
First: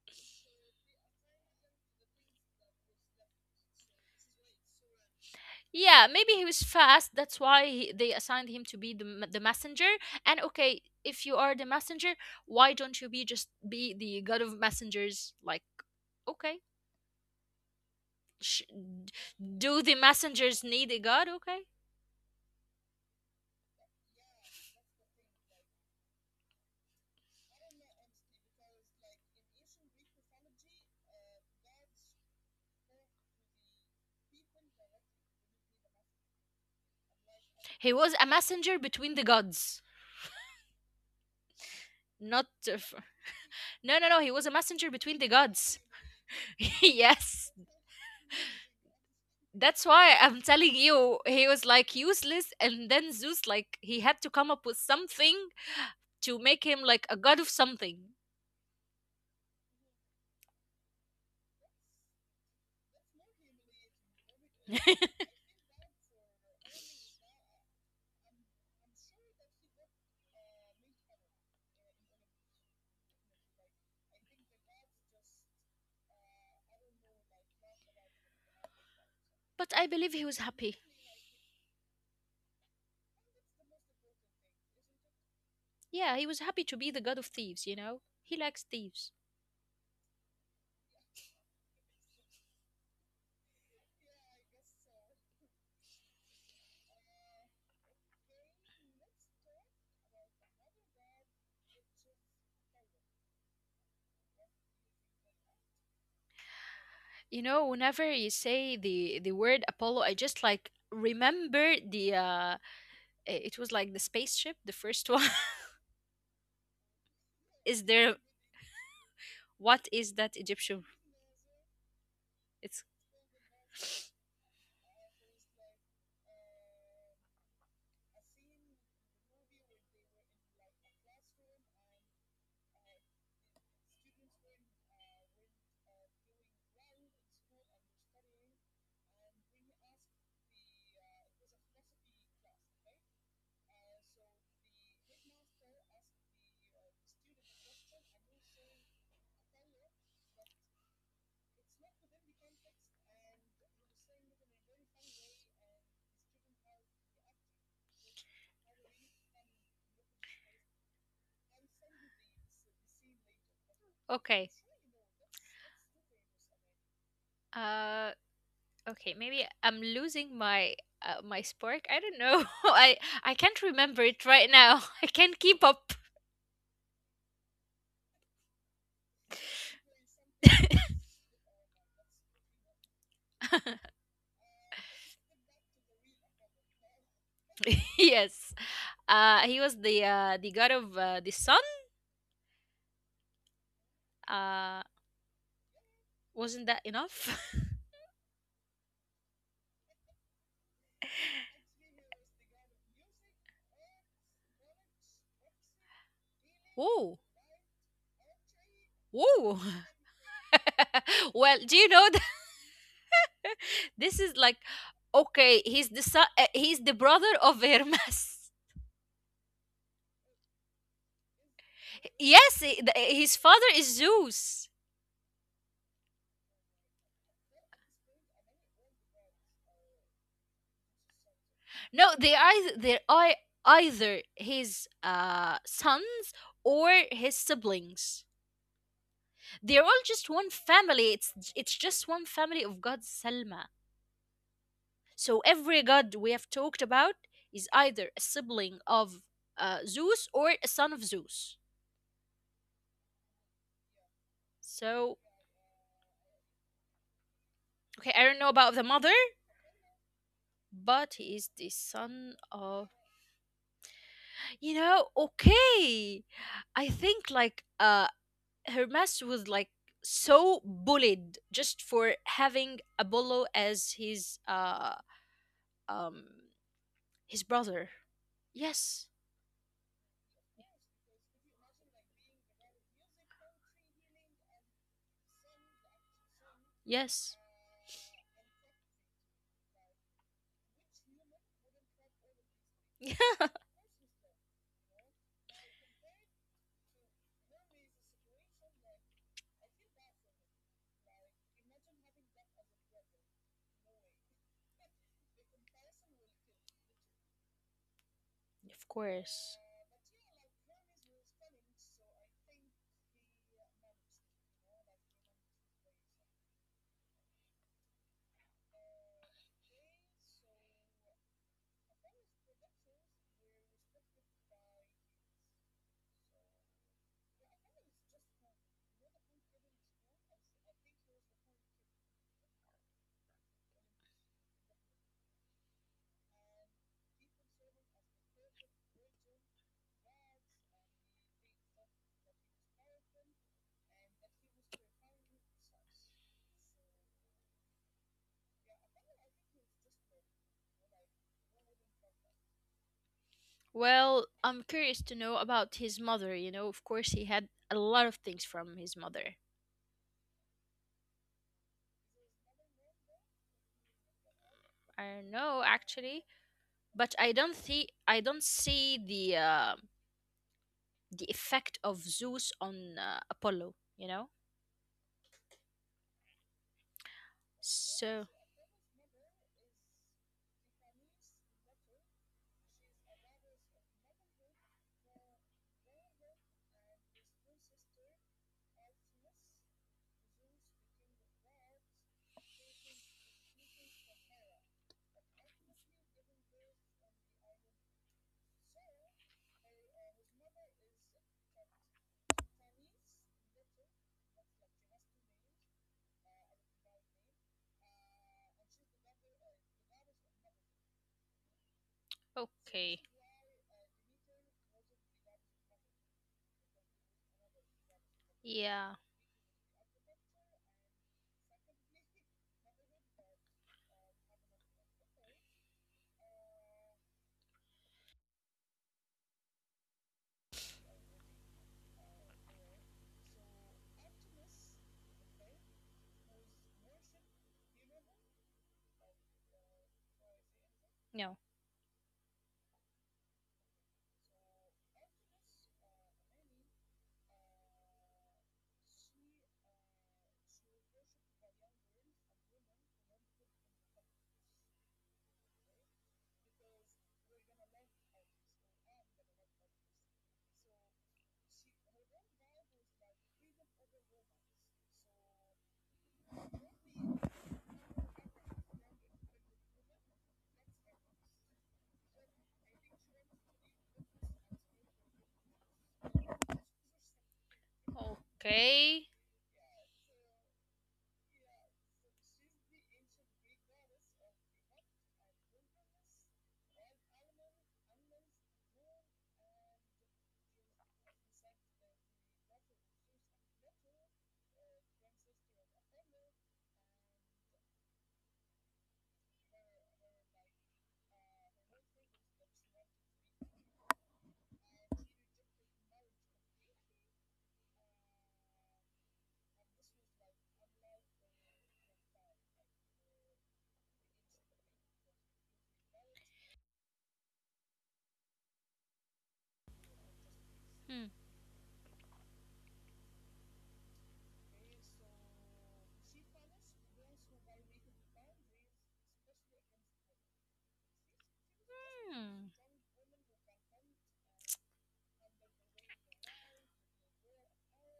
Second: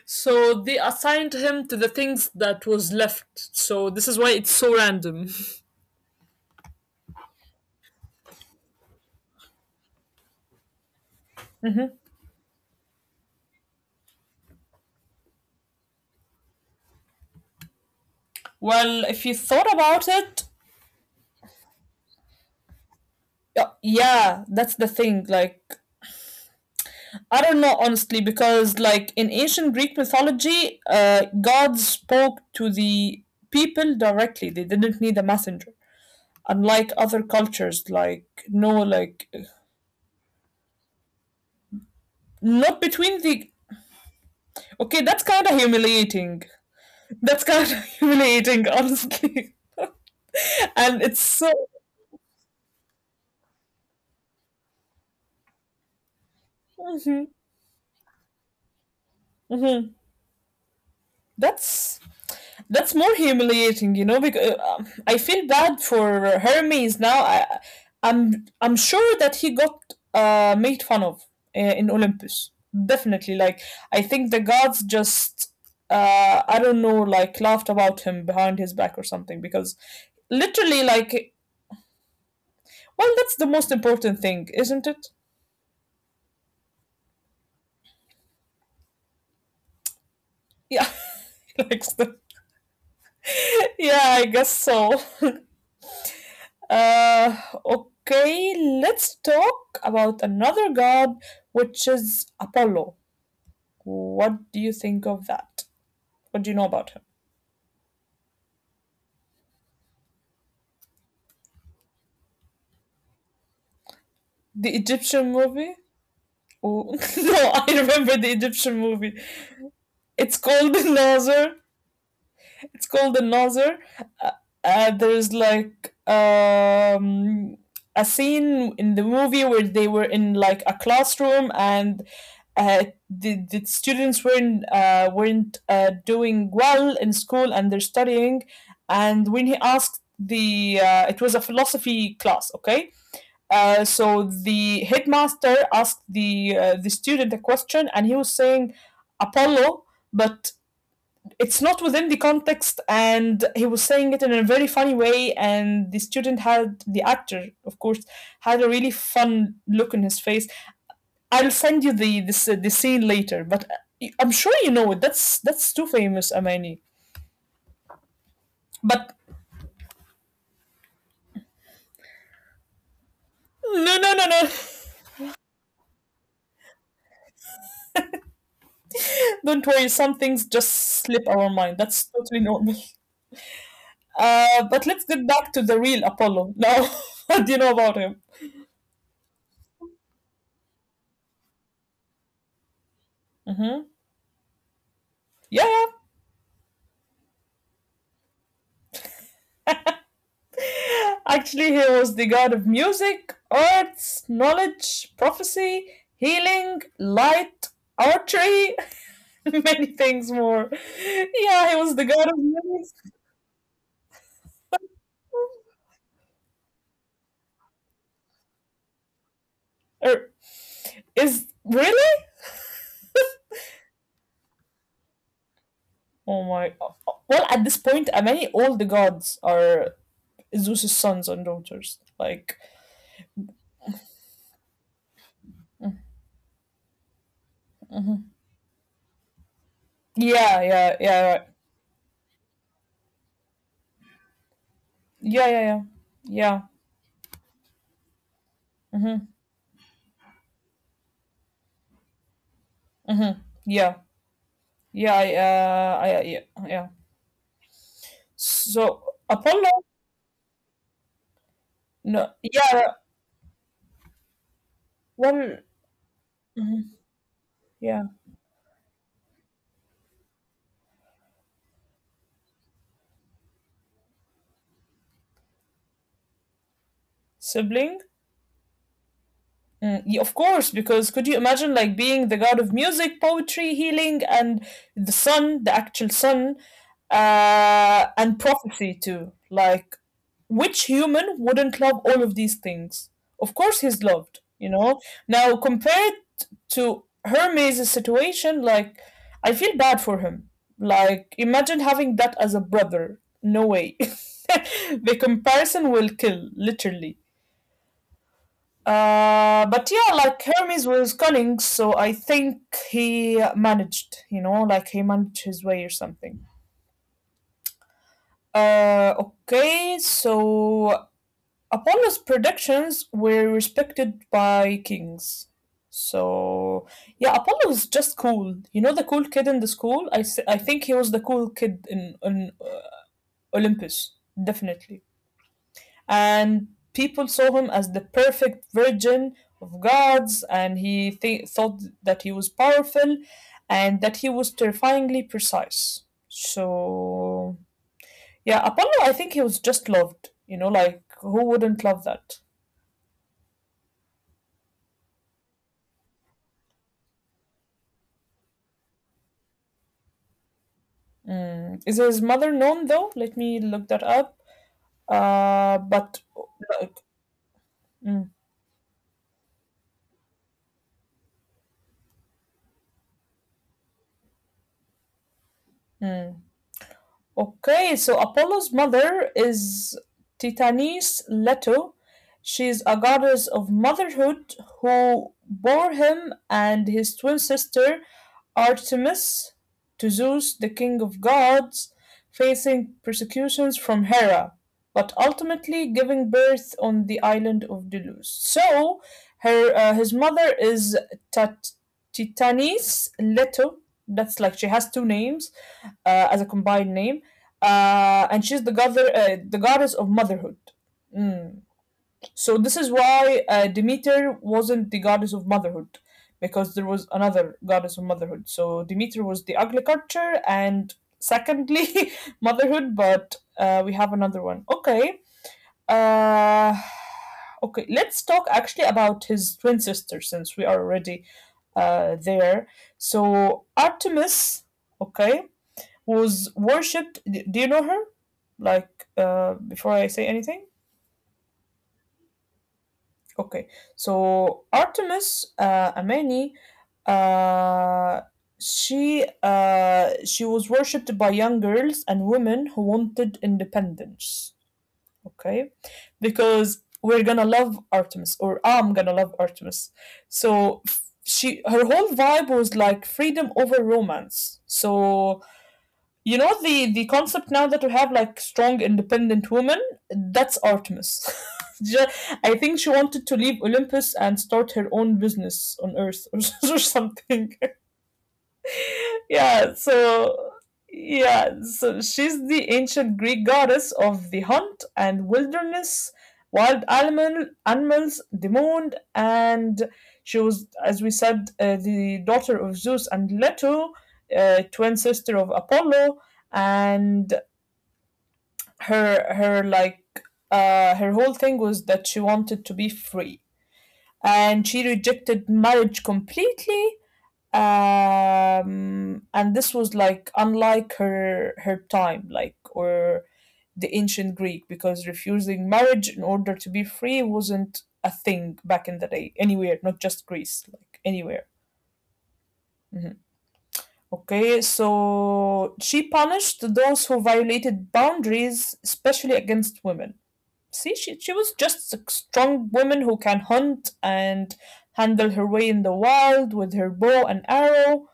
Speaker 1: so they assigned him to the things that was left, so this is why it's so random. [LAUGHS]
Speaker 2: Yeah, maybe he was fast. That's why they assigned him to be the, the messenger. And okay, if you are the messenger, why don't you be just be the god of messengers? Like, okay, sh-
Speaker 1: Well,
Speaker 2: d-
Speaker 1: if you thought
Speaker 2: do the
Speaker 1: about it,
Speaker 2: messengers need a god? Okay,
Speaker 1: yeah, that's the thing. Like, I don't know honestly, because like in ancient Greek mythology, gods spoke to the people directly. They didn't need a messenger, unlike other cultures
Speaker 2: he was
Speaker 1: like
Speaker 2: a
Speaker 1: no
Speaker 2: messenger
Speaker 1: like
Speaker 2: between the gods. Not
Speaker 1: not between the,
Speaker 2: No. He was a messenger
Speaker 1: okay,
Speaker 2: between
Speaker 1: that's
Speaker 2: the
Speaker 1: kind of
Speaker 2: gods.
Speaker 1: humiliating.
Speaker 2: [LAUGHS]
Speaker 1: [LAUGHS] That's
Speaker 2: Yes,
Speaker 1: kind of humiliating honestly.
Speaker 2: that's why I'm
Speaker 1: [LAUGHS]
Speaker 2: telling
Speaker 1: And it's
Speaker 2: you, he
Speaker 1: so
Speaker 2: was like useless. And then Zeus, like, he had to come up with something to make him like a
Speaker 1: mhm,
Speaker 2: god of something.
Speaker 1: mhm, that's That's more humiliating, you know, because I
Speaker 2: [LAUGHS]
Speaker 1: feel bad for Hermes now. I'm sure that he got made fun of in Olympus. Definitely, like I think the gods just I don't know, like laughed about him behind his back or something
Speaker 2: But
Speaker 1: because
Speaker 2: I believe he was
Speaker 1: literally,
Speaker 2: happy.
Speaker 1: like, well, that's the most important thing, isn't it?
Speaker 2: Yeah, he was happy to be the god of thieves, you know? He likes thieves.
Speaker 1: Yeah, [LAUGHS] like, yeah, I guess so. Uh, okay, let's talk about another god, which is Apollo. What do you think of that? What do you know about him?
Speaker 2: You know, whenever you say the word Apollo, I just like remember the it was like the spaceship,
Speaker 1: The
Speaker 2: the first one.
Speaker 1: Egyptian
Speaker 2: [LAUGHS]
Speaker 1: movie? Oh, [LAUGHS] no, I
Speaker 2: Is
Speaker 1: remember
Speaker 2: there,
Speaker 1: the Egyptian movie.
Speaker 2: what is that
Speaker 1: It's called
Speaker 2: Egyptian?
Speaker 1: [LAUGHS] Nazar.
Speaker 2: It's
Speaker 1: It's called the Nazar. Uh, there's like a scene in the movie where they were in like a classroom, and the students weren't doing well in school and they're studying. And when he asked it was a philosophy class, okay. So the headmaster asked the student a question, and he was saying Apollo, but it's not within the context, and he was saying it in a very funny way, and the student had, the actor of course, had a really fun look in his face. I'll send you the this the scene later, but I'm
Speaker 2: okay.
Speaker 1: sure you know it. That's too famous, Amani.
Speaker 2: Uh, okay.
Speaker 1: But
Speaker 2: Maybe I'm losing my my spark. I don't know. [LAUGHS] I I can't
Speaker 1: no,
Speaker 2: remember
Speaker 1: no,
Speaker 2: it
Speaker 1: no, no.
Speaker 2: right now. [LAUGHS] I can't keep up.
Speaker 1: [LAUGHS] Don't worry, some things just
Speaker 2: [LAUGHS]
Speaker 1: slip our mind. That's totally normal. But let's get back to the real Apollo now. [LAUGHS] What do you know about him?
Speaker 2: Yes. He was the god of the sun.
Speaker 1: Mm-hmm.
Speaker 2: Uh,
Speaker 1: Yeah, yeah.
Speaker 2: wasn't that enough? [LAUGHS]
Speaker 1: Actually, he was the god of music, arts, knowledge, prophecy, healing,
Speaker 2: Whoa,
Speaker 1: light, archery,
Speaker 2: whoa.
Speaker 1: [LAUGHS] many things more.
Speaker 2: [LAUGHS] Well,
Speaker 1: Yeah,
Speaker 2: do
Speaker 1: he
Speaker 2: you
Speaker 1: was the
Speaker 2: know,
Speaker 1: god of music.
Speaker 2: this is like, okay, he's the son, he's the brother of Hermes. [LAUGHS]
Speaker 1: Er, is really?
Speaker 2: Yes, his father is Zeus.
Speaker 1: Oh my. Well, at this point, I mean, all the gods are Zeus's sons and daughters.
Speaker 2: No,
Speaker 1: Like,
Speaker 2: they are either his sons or his siblings. They're all just one
Speaker 1: yeah, yeah,
Speaker 2: family.
Speaker 1: yeah, right.
Speaker 2: It's just one family of God, Selma. So
Speaker 1: Yeah, yeah, yeah,
Speaker 2: every god we have
Speaker 1: yeah.
Speaker 2: talked about is either a sibling of
Speaker 1: Mm-hmm,
Speaker 2: Zeus or a son of Zeus.
Speaker 1: mm-hmm. Yeah, yeah,
Speaker 2: So
Speaker 1: I, yeah, yeah.
Speaker 2: okay, I don't know about the
Speaker 1: So
Speaker 2: mother,
Speaker 1: Apollo,
Speaker 2: but he is the
Speaker 1: no,
Speaker 2: son of,
Speaker 1: yeah,
Speaker 2: you know,
Speaker 1: one,
Speaker 2: okay. I think like
Speaker 1: yeah,
Speaker 2: Hermes was like so bullied just for having Apollo as um his brother.
Speaker 1: sibling.
Speaker 2: Yes.
Speaker 1: Mm, yeah, of course, because could you imagine like being the god of music, poetry, healing, and the sun, the actual sun,
Speaker 2: Yes. [LAUGHS]
Speaker 1: and prophecy too? Like, which human wouldn't love all of these things?
Speaker 2: Yeah.
Speaker 1: Of course, he's loved. You know. Now compared to Hermes' situation. Like, I feel bad for him. Like, imagine having that as a brother. No way. [LAUGHS] The comparison will kill, literally.
Speaker 2: Of course.
Speaker 1: But yeah, like Hermes was cunning, so I think he managed, you know, like he managed his way or something. Okay, so Apollo's predictions were respected by kings. So yeah, Apollo was just cool. You know, the cool kid in the school. I think he was the cool kid in Olympus, definitely. And people saw him as the perfect virgin of gods, and he thought that he was powerful, and that he was terrifyingly precise. So yeah, Apollo, I think he was just loved, you know, like who wouldn't love that.
Speaker 2: Well, I'm curious to know about his mother. You know, of course, he had a lot of things from his mother.
Speaker 1: Mm. Is his mother known though? Let me look that up.
Speaker 2: I don't know,
Speaker 1: But
Speaker 2: actually.
Speaker 1: like,
Speaker 2: But I don't see,
Speaker 1: mm,
Speaker 2: I don't see the effect of Zeus on Apollo. You know,
Speaker 1: mm. Okay, so
Speaker 2: so
Speaker 1: Apollo's mother is Titanis Leto. She's a goddess of motherhood who bore him and his twin sister Artemis to Zeus, the king of gods, facing persecutions from Hera, but ultimately giving birth on the island of Delos. So, her his mother is Tat- Titanis Leto. That's like she has two names as a combined name, and she's the goddess of motherhood. Mm. So this is
Speaker 2: okay,
Speaker 1: why Demeter wasn't the goddess of motherhood, because there was another goddess of motherhood. So
Speaker 2: yeah,
Speaker 1: Demeter was the agriculture, and secondly, [LAUGHS] motherhood. But we have another one. Okay. Uh, okay. Let's talk actually about his twin sister, since we are already there. So Artemis. Okay, was worshipped. D- Do you know her? Like, before I say anything?
Speaker 2: no,
Speaker 1: Okay. So, Artemis Amani, uh, she was worshipped by young girls and women who wanted independence. Okay, because we're gonna love Artemis, or I'm gonna love Artemis. She Her whole vibe was like freedom over romance. So you know the concept now that we have like strong independent women, that's Artemis. [LAUGHS] I think she wanted to leave Olympus and start her own business on Earth, or something.
Speaker 2: okay.
Speaker 1: [LAUGHS] Yeah, so yeah, so she's the ancient Greek goddess of the hunt and wilderness, wild animal animals, the moon, and she was, as we said, the daughter of Zeus and Leto, twin sister of Apollo. And her like her whole thing was that she wanted to be free, and she rejected marriage completely. And this was like unlike her time, like, or the ancient Greek, because refusing marriage in order to be free wasn't a thing back in the day anywhere, not just Greece, like
Speaker 2: Hmm.
Speaker 1: anywhere. Mhm. Okay, so she punished those who violated boundaries, especially against women. See, she was just a
Speaker 2: Hmm.
Speaker 1: strong woman who can hunt and handle her way in the wild with her bow and arrow.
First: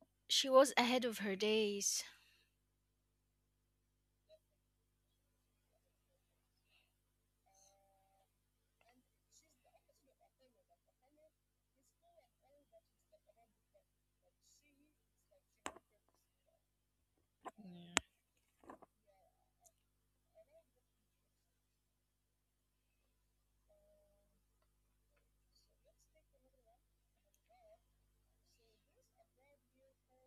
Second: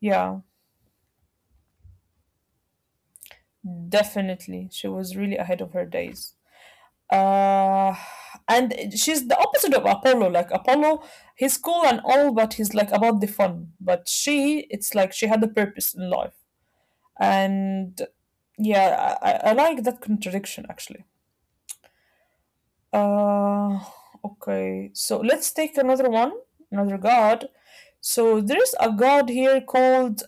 Speaker 1: Yeah,
Speaker 2: She was ahead of her days.
Speaker 1: definitely. She was really ahead of her days. Uh, and she's the opposite of Apollo. Like Apollo, he's cool and all, but he's like about the fun. But she, it's like she had a purpose in life.
Speaker 2: Mm,
Speaker 1: And yeah, I like that contradiction actually. Uh, okay. So let's take another one, another god. So there's a god here called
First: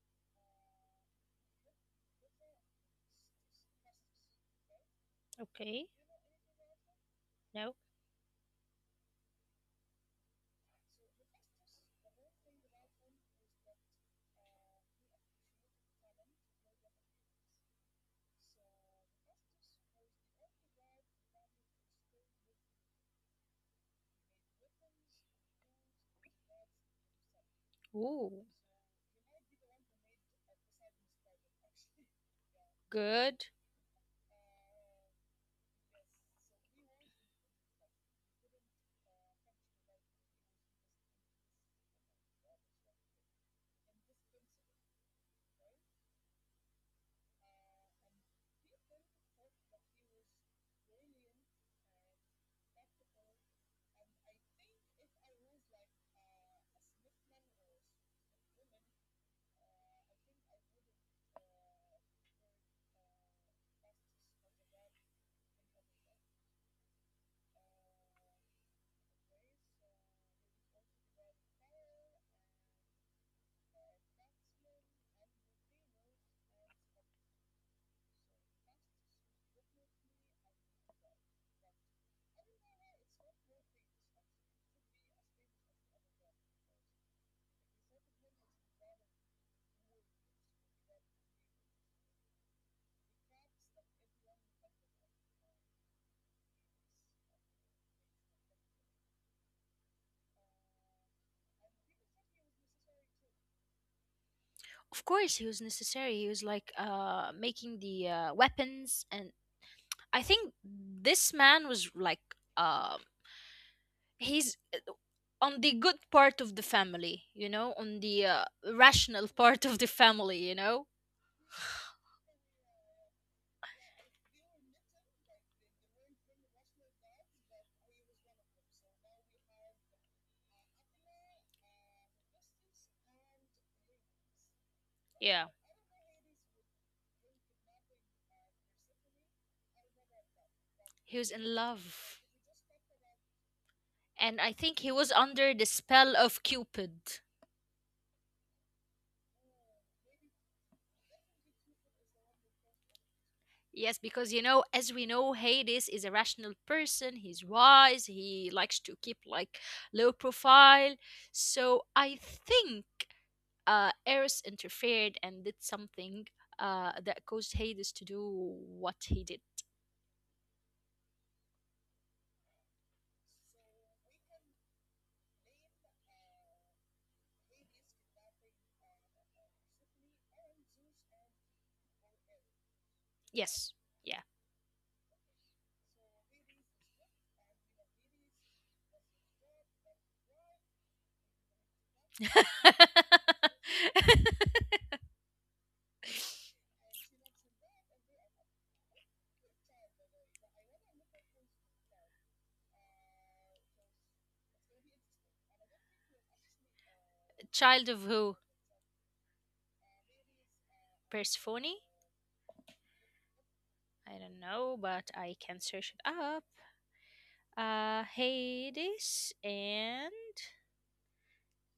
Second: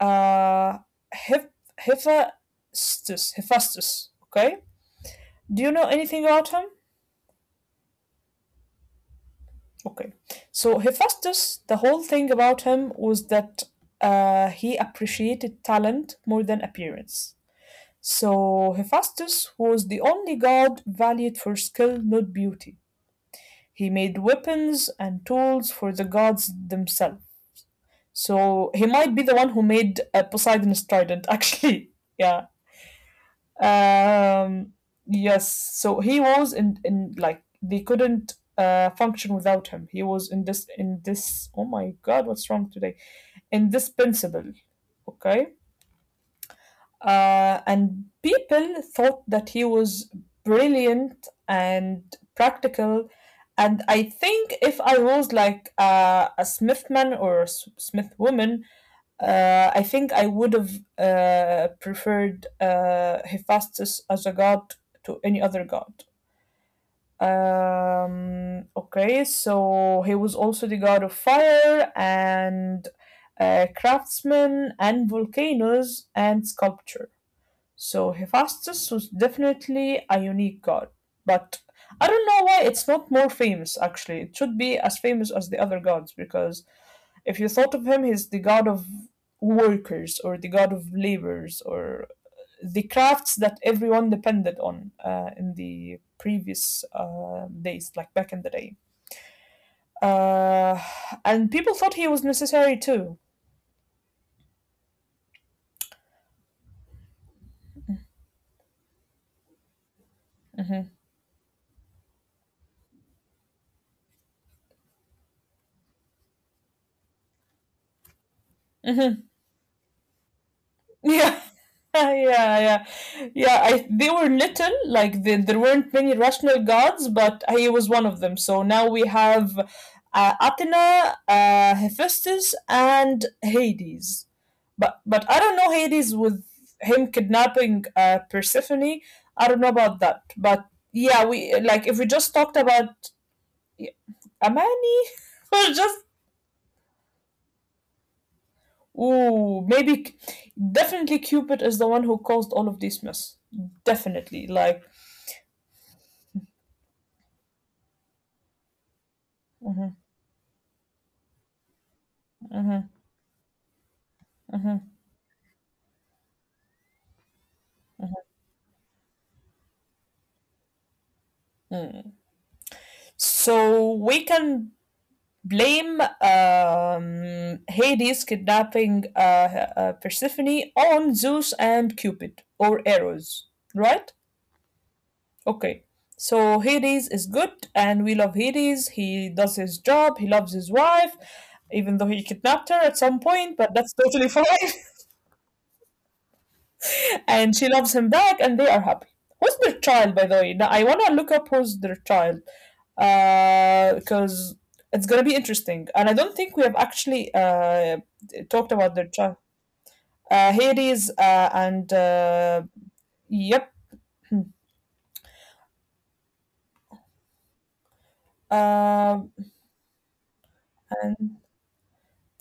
Speaker 1: uh Hephaestus. Hephaestus. Okay. Do you know
Speaker 2: okay.
Speaker 1: anything about him?
Speaker 2: No.
Speaker 1: Okay. So Hephaestus, the whole thing about him was that he appreciated talent more than appearance. So Hephaestus was the only god valued for skill, not beauty. He made weapons and tools for the gods themselves.
Speaker 2: Ooh,
Speaker 1: So he might be the one who made Poseidon's trident, actually. [LAUGHS] Yeah.
Speaker 2: good.
Speaker 1: Um, yes. So he was in like, they couldn't function without him. He was in this, oh my God, what's wrong today? Indispensable. Okay. And people thought that he was brilliant and practical. And I think if I was like a Smithman or a Smith woman, I think I would have preferred Hephaestus as a god to any other god. Okay, so he was also the god of fire and craftsmen and volcanoes and sculpture. So Hephaestus was definitely a unique god, but I don't know why it's not more famous actually. It should be as famous as the other gods because if you thought of him, he's the god of workers or the god of labors or the crafts that everyone depended on in the previous days, like back in the day. Uh, and people thought he was necessary too.
Speaker 2: Of course, he was necessary. He was like making the weapons, and I think this man was like, um he's on the good part of the family, you know, on the rational [LAUGHS] part of the family, you know.
Speaker 1: Yeah. [LAUGHS] Yeah, yeah, yeah. They were little, like there weren't many rational gods, but he was one of them. So now we have Athena, Hephaestus, and Hades. But I
Speaker 2: Yeah,
Speaker 1: don't know Hades with him kidnapping Persephone. I don't know about that. But
Speaker 2: he
Speaker 1: yeah,
Speaker 2: was in
Speaker 1: we like if we
Speaker 2: love.
Speaker 1: just talked about yeah,
Speaker 2: And I think he
Speaker 1: Amani,
Speaker 2: was under
Speaker 1: [LAUGHS]
Speaker 2: the
Speaker 1: or just
Speaker 2: spell of Cupid.
Speaker 1: ooh, maybe definitely Cupid is the one who caused all of this mess.
Speaker 2: Yes, because you
Speaker 1: Definitely,
Speaker 2: know,
Speaker 1: like.
Speaker 2: as we know, Hades is a rational person. He's wise. He likes to keep like
Speaker 1: Mhm.
Speaker 2: low profile. So I think
Speaker 1: Mhm.
Speaker 2: Eris
Speaker 1: Mhm.
Speaker 2: interfered and did something that caused Hades to do what he did.
Speaker 1: So we can blame Hades kidnapping Persephone on Zeus and Cupid or Eros, right?
Speaker 2: Yes, yeah.
Speaker 1: Okay. So Hades is good, and we love Hades. He does his job. He loves his wife, even though he kidnapped her at some point. But that's totally [LAUGHS] fine.
Speaker 2: [LAUGHS]
Speaker 1: And she loves him back and they are happy. Who's their child, by the way? Now I want to look up who's their child, because it's gonna be interesting and I don't think we have actually
Speaker 2: Child
Speaker 1: talked
Speaker 2: of
Speaker 1: about their
Speaker 2: who?
Speaker 1: child, Hades uh and
Speaker 2: Persephone?
Speaker 1: uh yep.
Speaker 2: I don't know, but I can search it up.
Speaker 1: Uh,
Speaker 2: Hades and
Speaker 1: and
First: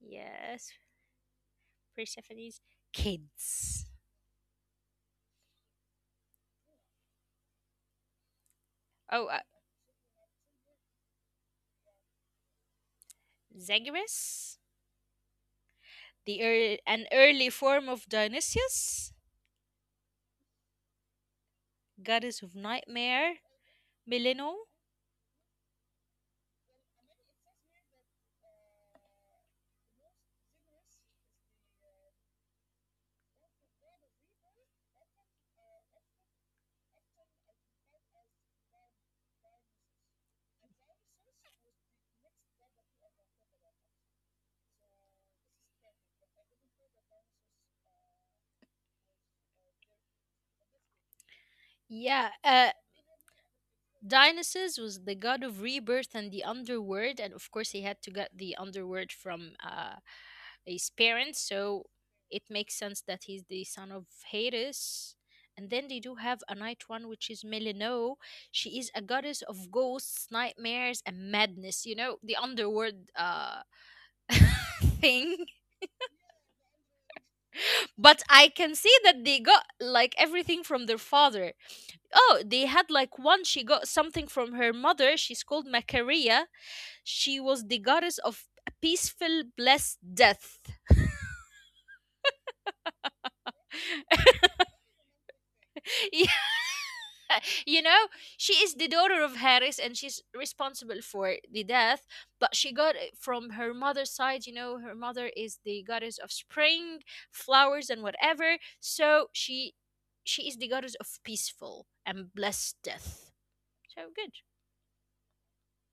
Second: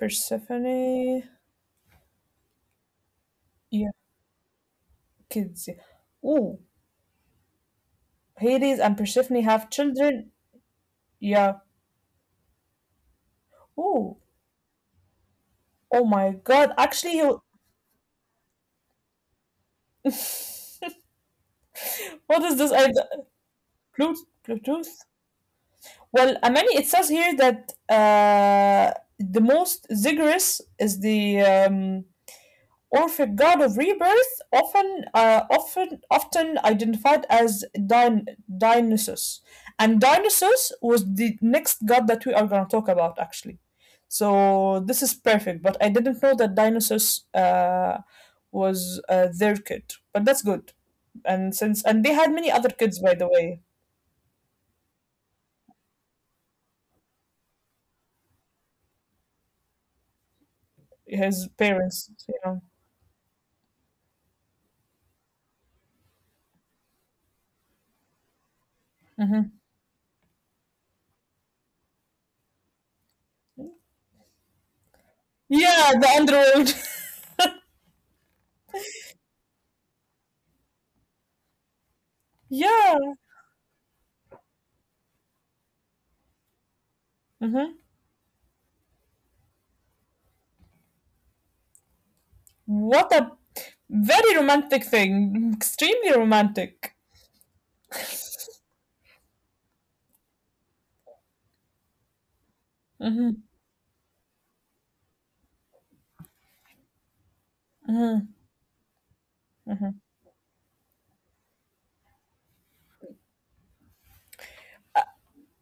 Speaker 2: yes, Persephone's kids.
Speaker 1: yeah, kids, yeah. Ooh, Hades and
Speaker 2: Oh,
Speaker 1: Persephone have children. Yeah. Ooh.
Speaker 2: Zagreus,
Speaker 1: Oh my
Speaker 2: the ear
Speaker 1: God.
Speaker 2: an
Speaker 1: Actually, he.
Speaker 2: early form of Dionysius,
Speaker 1: [LAUGHS]
Speaker 2: goddess of
Speaker 1: What is this? I
Speaker 2: nightmare, Millennium.
Speaker 1: Pluto. Plutus. Well, Amani, it says here that the most Zigguris is the Orphic god of rebirth, often identified as Dionysus, and Dionysus was the next god that we are going to talk about actually. So this is perfect, but I didn't know that Dionysus was their kid, but that's good. And
Speaker 2: Yeah,
Speaker 1: since and they had many other kids, by the way,
Speaker 2: Dionysus was the god of rebirth and the underworld, and of course, he had to get the underworld from his parents, so
Speaker 1: his
Speaker 2: it
Speaker 1: parents,
Speaker 2: makes
Speaker 1: you
Speaker 2: sense
Speaker 1: know.
Speaker 2: that he's the son of Hades. And then they do have a night one, which is Melino. She is a goddess of
Speaker 1: Mm-hmm.
Speaker 2: ghosts, nightmares, and madness. You know, the underworld [LAUGHS] thing.
Speaker 1: Yeah, the underworld.
Speaker 2: But I can see that they got like everything from their father. Oh, they
Speaker 1: [LAUGHS]
Speaker 2: had like
Speaker 1: Yeah.
Speaker 2: one. She got something from her mother. She's called Macaria. She was the
Speaker 1: Mhm.
Speaker 2: goddess of a peaceful, blessed death.
Speaker 1: What a
Speaker 2: [LAUGHS]
Speaker 1: very romantic thing.
Speaker 2: Yeah,
Speaker 1: Extremely romantic.
Speaker 2: you know, she is the daughter of Harris and she's responsible for the death, but she got it from her mother's side. You know, her mother is the goddess of spring, flowers, and whatever. So she is the goddess of peaceful and blessed death. So good.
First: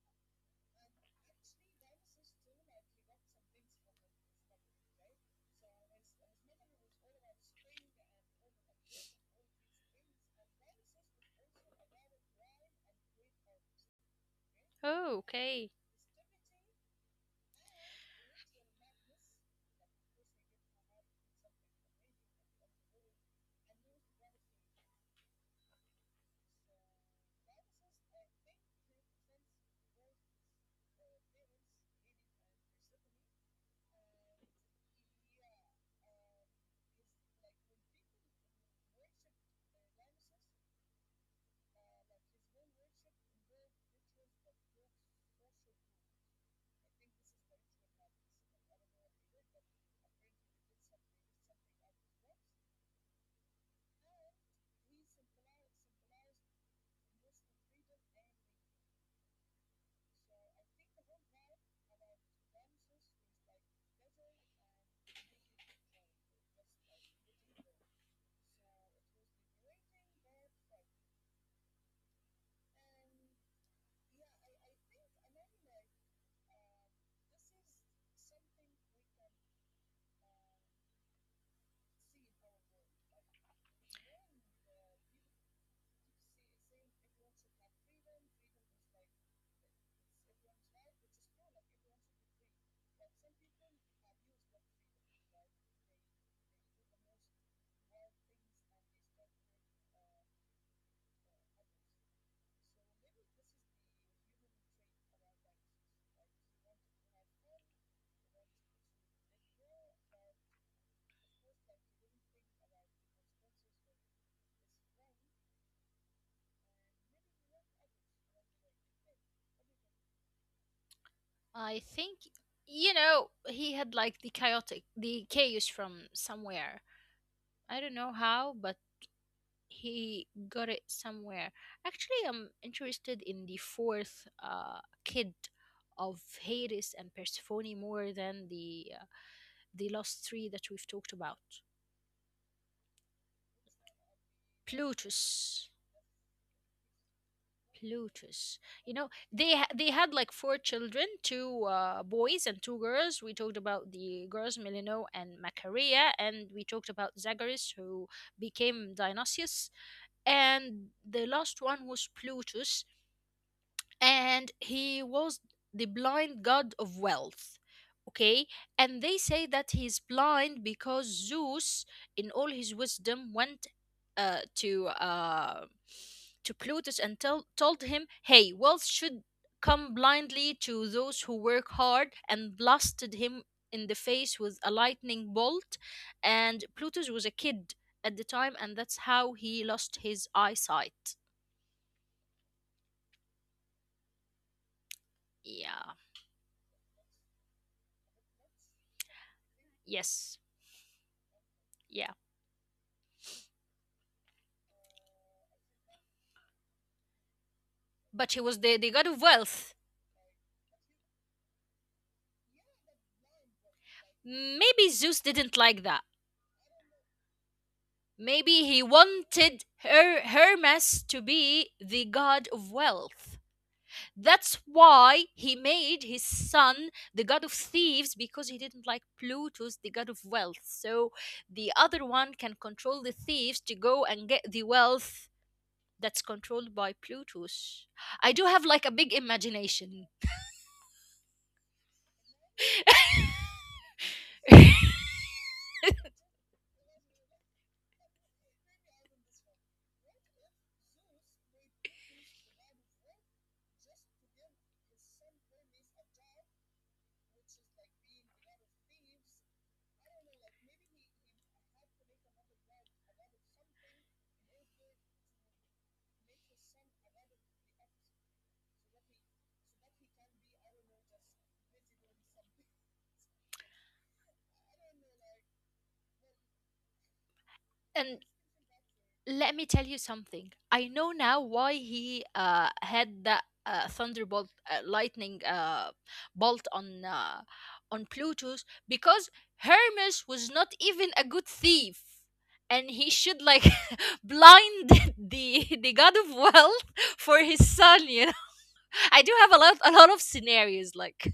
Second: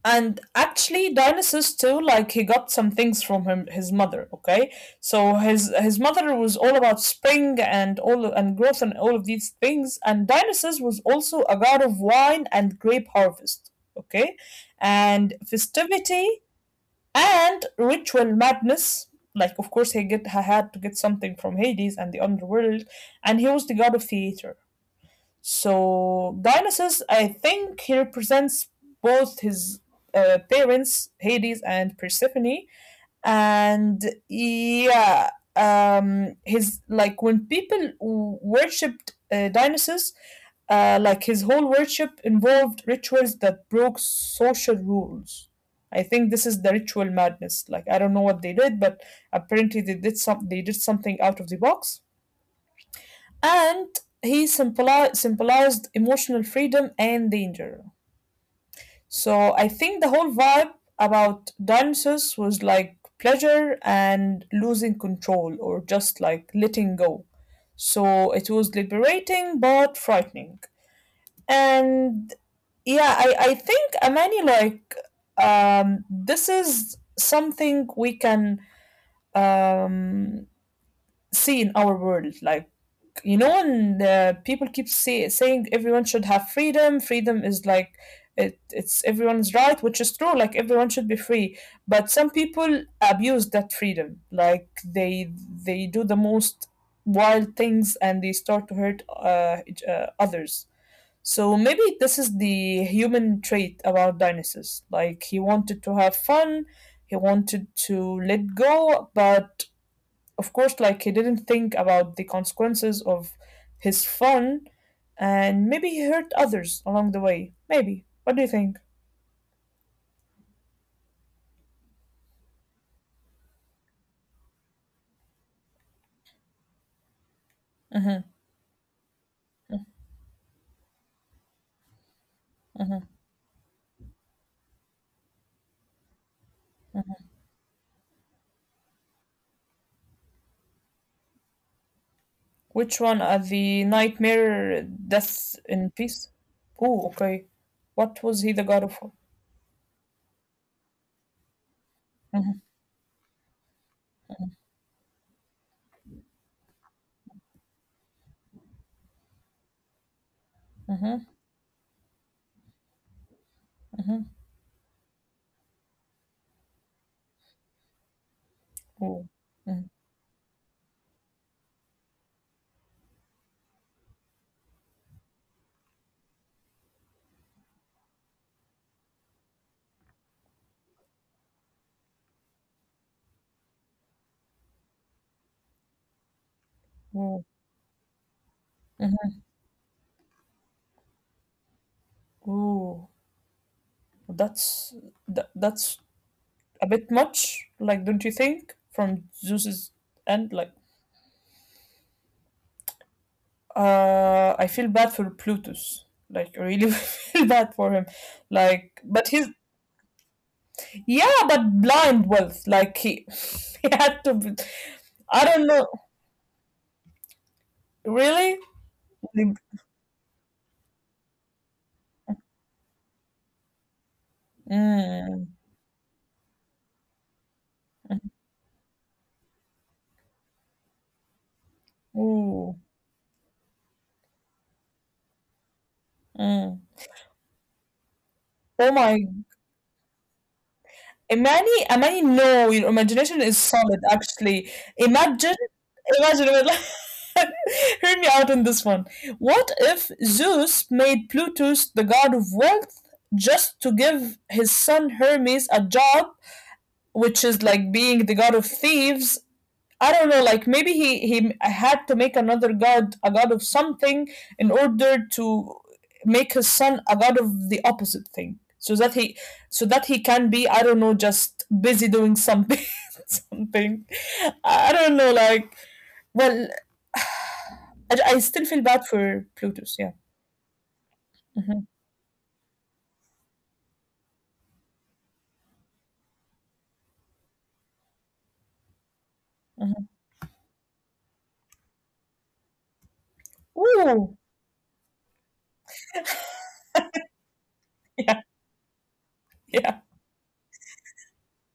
Speaker 1: And actually, Dionysus too, like he got some things from him, his mother. Okay, so his mother was all about spring and all and growth and all of these things. And Dionysus was also a god of wine and grape harvest. Okay,
Speaker 2: Oh,
Speaker 1: and
Speaker 2: okay.
Speaker 1: festivity and ritual madness. Like, of course, he had to get something from Hades and the underworld, and he was the god of theater. So Dionysus, I think, he represents both his parents, Hades and Persephone, and yeah, his like when people worshipped Dionysus, like his whole worship involved rituals that broke social rules. I think this is the ritual madness, like I don't know what they did, but apparently they did something out of the box. And he symbolized emotional freedom and danger. So I think the whole vibe about Dionysus was like pleasure and losing control or just like letting go. So it was liberating but frightening. And yeah, I think Amani, like this is something we can um see in our world. Like you know and people keep saying everyone should have freedom. Freedom is like it's everyone's right, which is true. Like everyone should be free, but some people abuse that freedom, like they do the most wild things and they start to hurt others. So maybe this is the human trait about Dionysus. Like he wanted to have fun, he wanted to let go, but of course, like he didn't think about the consequences of his fun, and maybe he hurt others along the way. Maybe, what do you think?
Speaker 2: I think, you know, he had like the chaotic, the chaos from somewhere. I don't know how, but he got it somewhere. Actually, I'm interested in the fourth kid of Hades and Persephone more than the last three that we've talked about.
Speaker 1: Which one are the nightmare,
Speaker 2: Plutus.
Speaker 1: death in peace? Oh, okay.
Speaker 2: Plutus.
Speaker 1: What was
Speaker 2: You
Speaker 1: he
Speaker 2: know,
Speaker 1: the god of?
Speaker 2: they had like four children, two boys and two
Speaker 1: Mm-hmm.
Speaker 2: girls. We talked about the girls Milino and Macaria, and we talked about Zagreus, who became Dionysius, and the last
Speaker 1: Mm-hmm.
Speaker 2: one was Plutus, and
Speaker 1: Hmm.
Speaker 2: he was the blind god of wealth. Okay, and they say that
Speaker 1: Ooh.
Speaker 2: he's
Speaker 1: Mm.
Speaker 2: blind because Zeus, in all his wisdom, went uh, to uh, to Plutus and told him, hey, wealth should come blindly to those who work hard, and blasted him in the face with a lightning bolt. And Plutus was a kid
Speaker 1: Ooh.
Speaker 2: at the time, and that's how he
Speaker 1: Mhm.
Speaker 2: lost his eyesight.
Speaker 1: Ooh. That's
Speaker 2: Yeah,
Speaker 1: that's a bit much, like, don't you think, from
Speaker 2: yes.
Speaker 1: Zeus's end? Like
Speaker 2: Yeah.
Speaker 1: I feel bad for Plutus. Like I really [LAUGHS] feel
Speaker 2: But he
Speaker 1: bad for
Speaker 2: was
Speaker 1: him.
Speaker 2: the god of
Speaker 1: Like,
Speaker 2: wealth.
Speaker 1: but he's yeah, but blind wealth. Like he, [LAUGHS] he had
Speaker 2: Maybe
Speaker 1: to. Be,
Speaker 2: Zeus didn't like that.
Speaker 1: I don't know.
Speaker 2: Maybe he
Speaker 1: Really?
Speaker 2: wanted
Speaker 1: Like,
Speaker 2: her Hermes to be the god of wealth. That's why he made
Speaker 1: mm,
Speaker 2: his son the god of thieves, because he didn't like Pluto's the god of wealth. So the other one can control the
Speaker 1: ooh,
Speaker 2: thieves to go and get the wealth that's controlled by
Speaker 1: mm.
Speaker 2: Pluto's. I do have like a big
Speaker 1: Oh my
Speaker 2: imagination.
Speaker 1: Imani, Imani, no, your imagination is solid,
Speaker 2: [LAUGHS]
Speaker 1: actually. Imagine, we're like- [LAUGHS] hear me out on this one. What if Zeus made Plutus the god of wealth just to give his son Hermes a job, which is like being the god of thieves? I don't know, like maybe he had to make another god, a god of something, in order to make his son a god of the opposite thing, so that he can be, I don't know, just busy doing something, [LAUGHS] something. I don't know, like well, I still
Speaker 2: And
Speaker 1: feel bad for Plutus.
Speaker 2: let
Speaker 1: Yeah.
Speaker 2: me tell you something. I know now why he had that thunderbolt, lightning bolt on Plutus, because Hermes was not even a good thief, and he should like
Speaker 1: Ooh.
Speaker 2: [LAUGHS] blind [LAUGHS] the god of wealth [LAUGHS] for his
Speaker 1: [LAUGHS] Yeah.
Speaker 2: son. You know, [LAUGHS] I do have
Speaker 1: Yeah.
Speaker 2: a lot of scenarios like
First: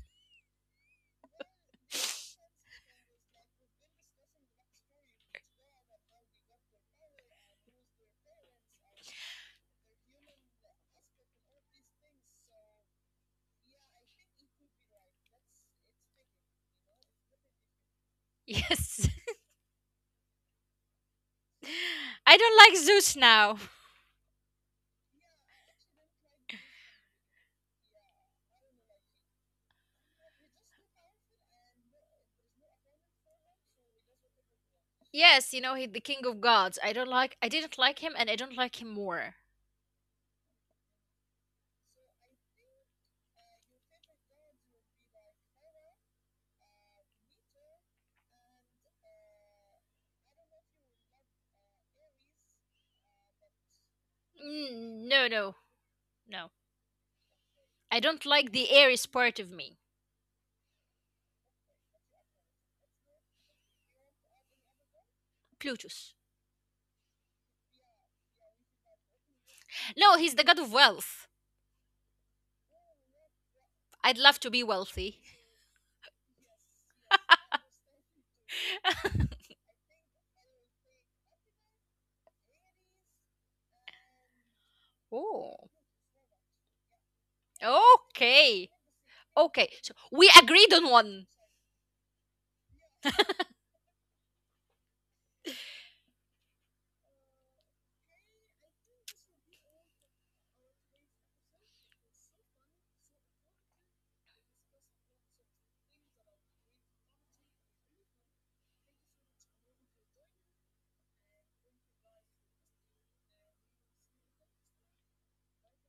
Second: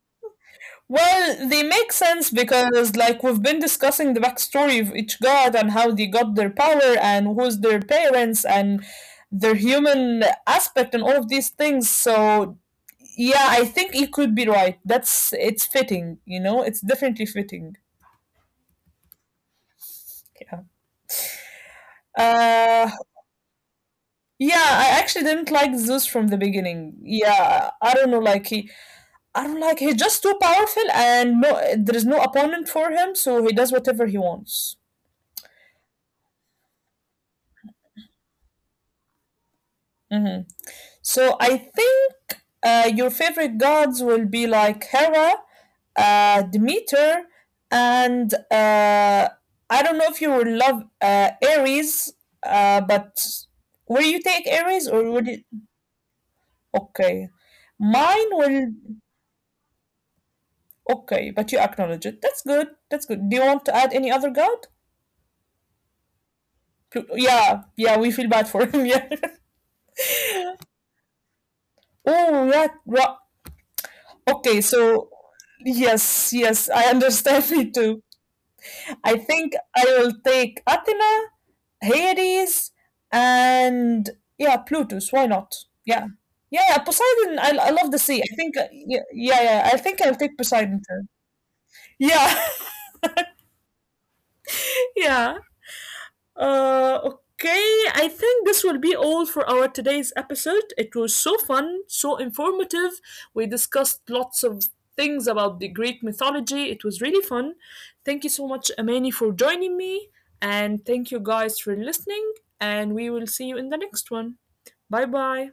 Speaker 1: Well, they make sense
Speaker 2: [LAUGHS]
Speaker 1: because, like, we've been discussing the backstory of each god and how they got their power and who's their parents and their human aspect and all of these things. So, yeah, I think you could be right. That's it's fitting, you know, it's definitely fitting.
Speaker 2: yes. [LAUGHS] I don't like
Speaker 1: Uh,
Speaker 2: Zeus now.
Speaker 1: yeah, I actually didn't like Zeus from the beginning. Yeah, I don't know, like he, I don't like he's just too powerful and no, there is no opponent for him, so he does whatever he wants.
Speaker 2: Yes, you know, he the king of gods. I don't like, I didn't like him and I don't like him more.
Speaker 1: Mm-hmm. So I think your favorite gods will be like Hera, Demeter, and I don't know if you will love Aries, but will you take Aries
Speaker 2: Mm,
Speaker 1: or would you?
Speaker 2: no.
Speaker 1: Okay,
Speaker 2: I don't
Speaker 1: mine
Speaker 2: like the
Speaker 1: will.
Speaker 2: Aries part of me.
Speaker 1: Okay, but you acknowledge it. That's good. That's good. Do you want to add any other god?
Speaker 2: Plutus.
Speaker 1: Plu- Yeah, yeah, we feel bad for him. [LAUGHS] Yeah.
Speaker 2: No, he's the god of wealth.
Speaker 1: Oh, yeah. Ra-
Speaker 2: I'd love to be
Speaker 1: Okay,
Speaker 2: wealthy.
Speaker 1: so yes, yes, I understand. [LAUGHS] Me too. I
Speaker 2: [LAUGHS]
Speaker 1: think I will take Athena, Hades, and yeah, Plutus. Why
Speaker 2: Oh.
Speaker 1: not? Yeah, yeah. Yeah, Poseidon. I love the sea. I
Speaker 2: Okay.
Speaker 1: think. Yeah,
Speaker 2: Okay.
Speaker 1: yeah,
Speaker 2: So
Speaker 1: yeah. I
Speaker 2: we
Speaker 1: think I'll take
Speaker 2: agreed on
Speaker 1: Poseidon
Speaker 2: one.
Speaker 1: too. Yeah, [LAUGHS] yeah. Okay, I think this will be all for our today's episode. It was so fun, so informative. We discussed lots of things about the Greek mythology. It was really fun. Thank you so much, Amani, for joining me. And thank you guys for listening. And we will see you in the next one. Bye bye.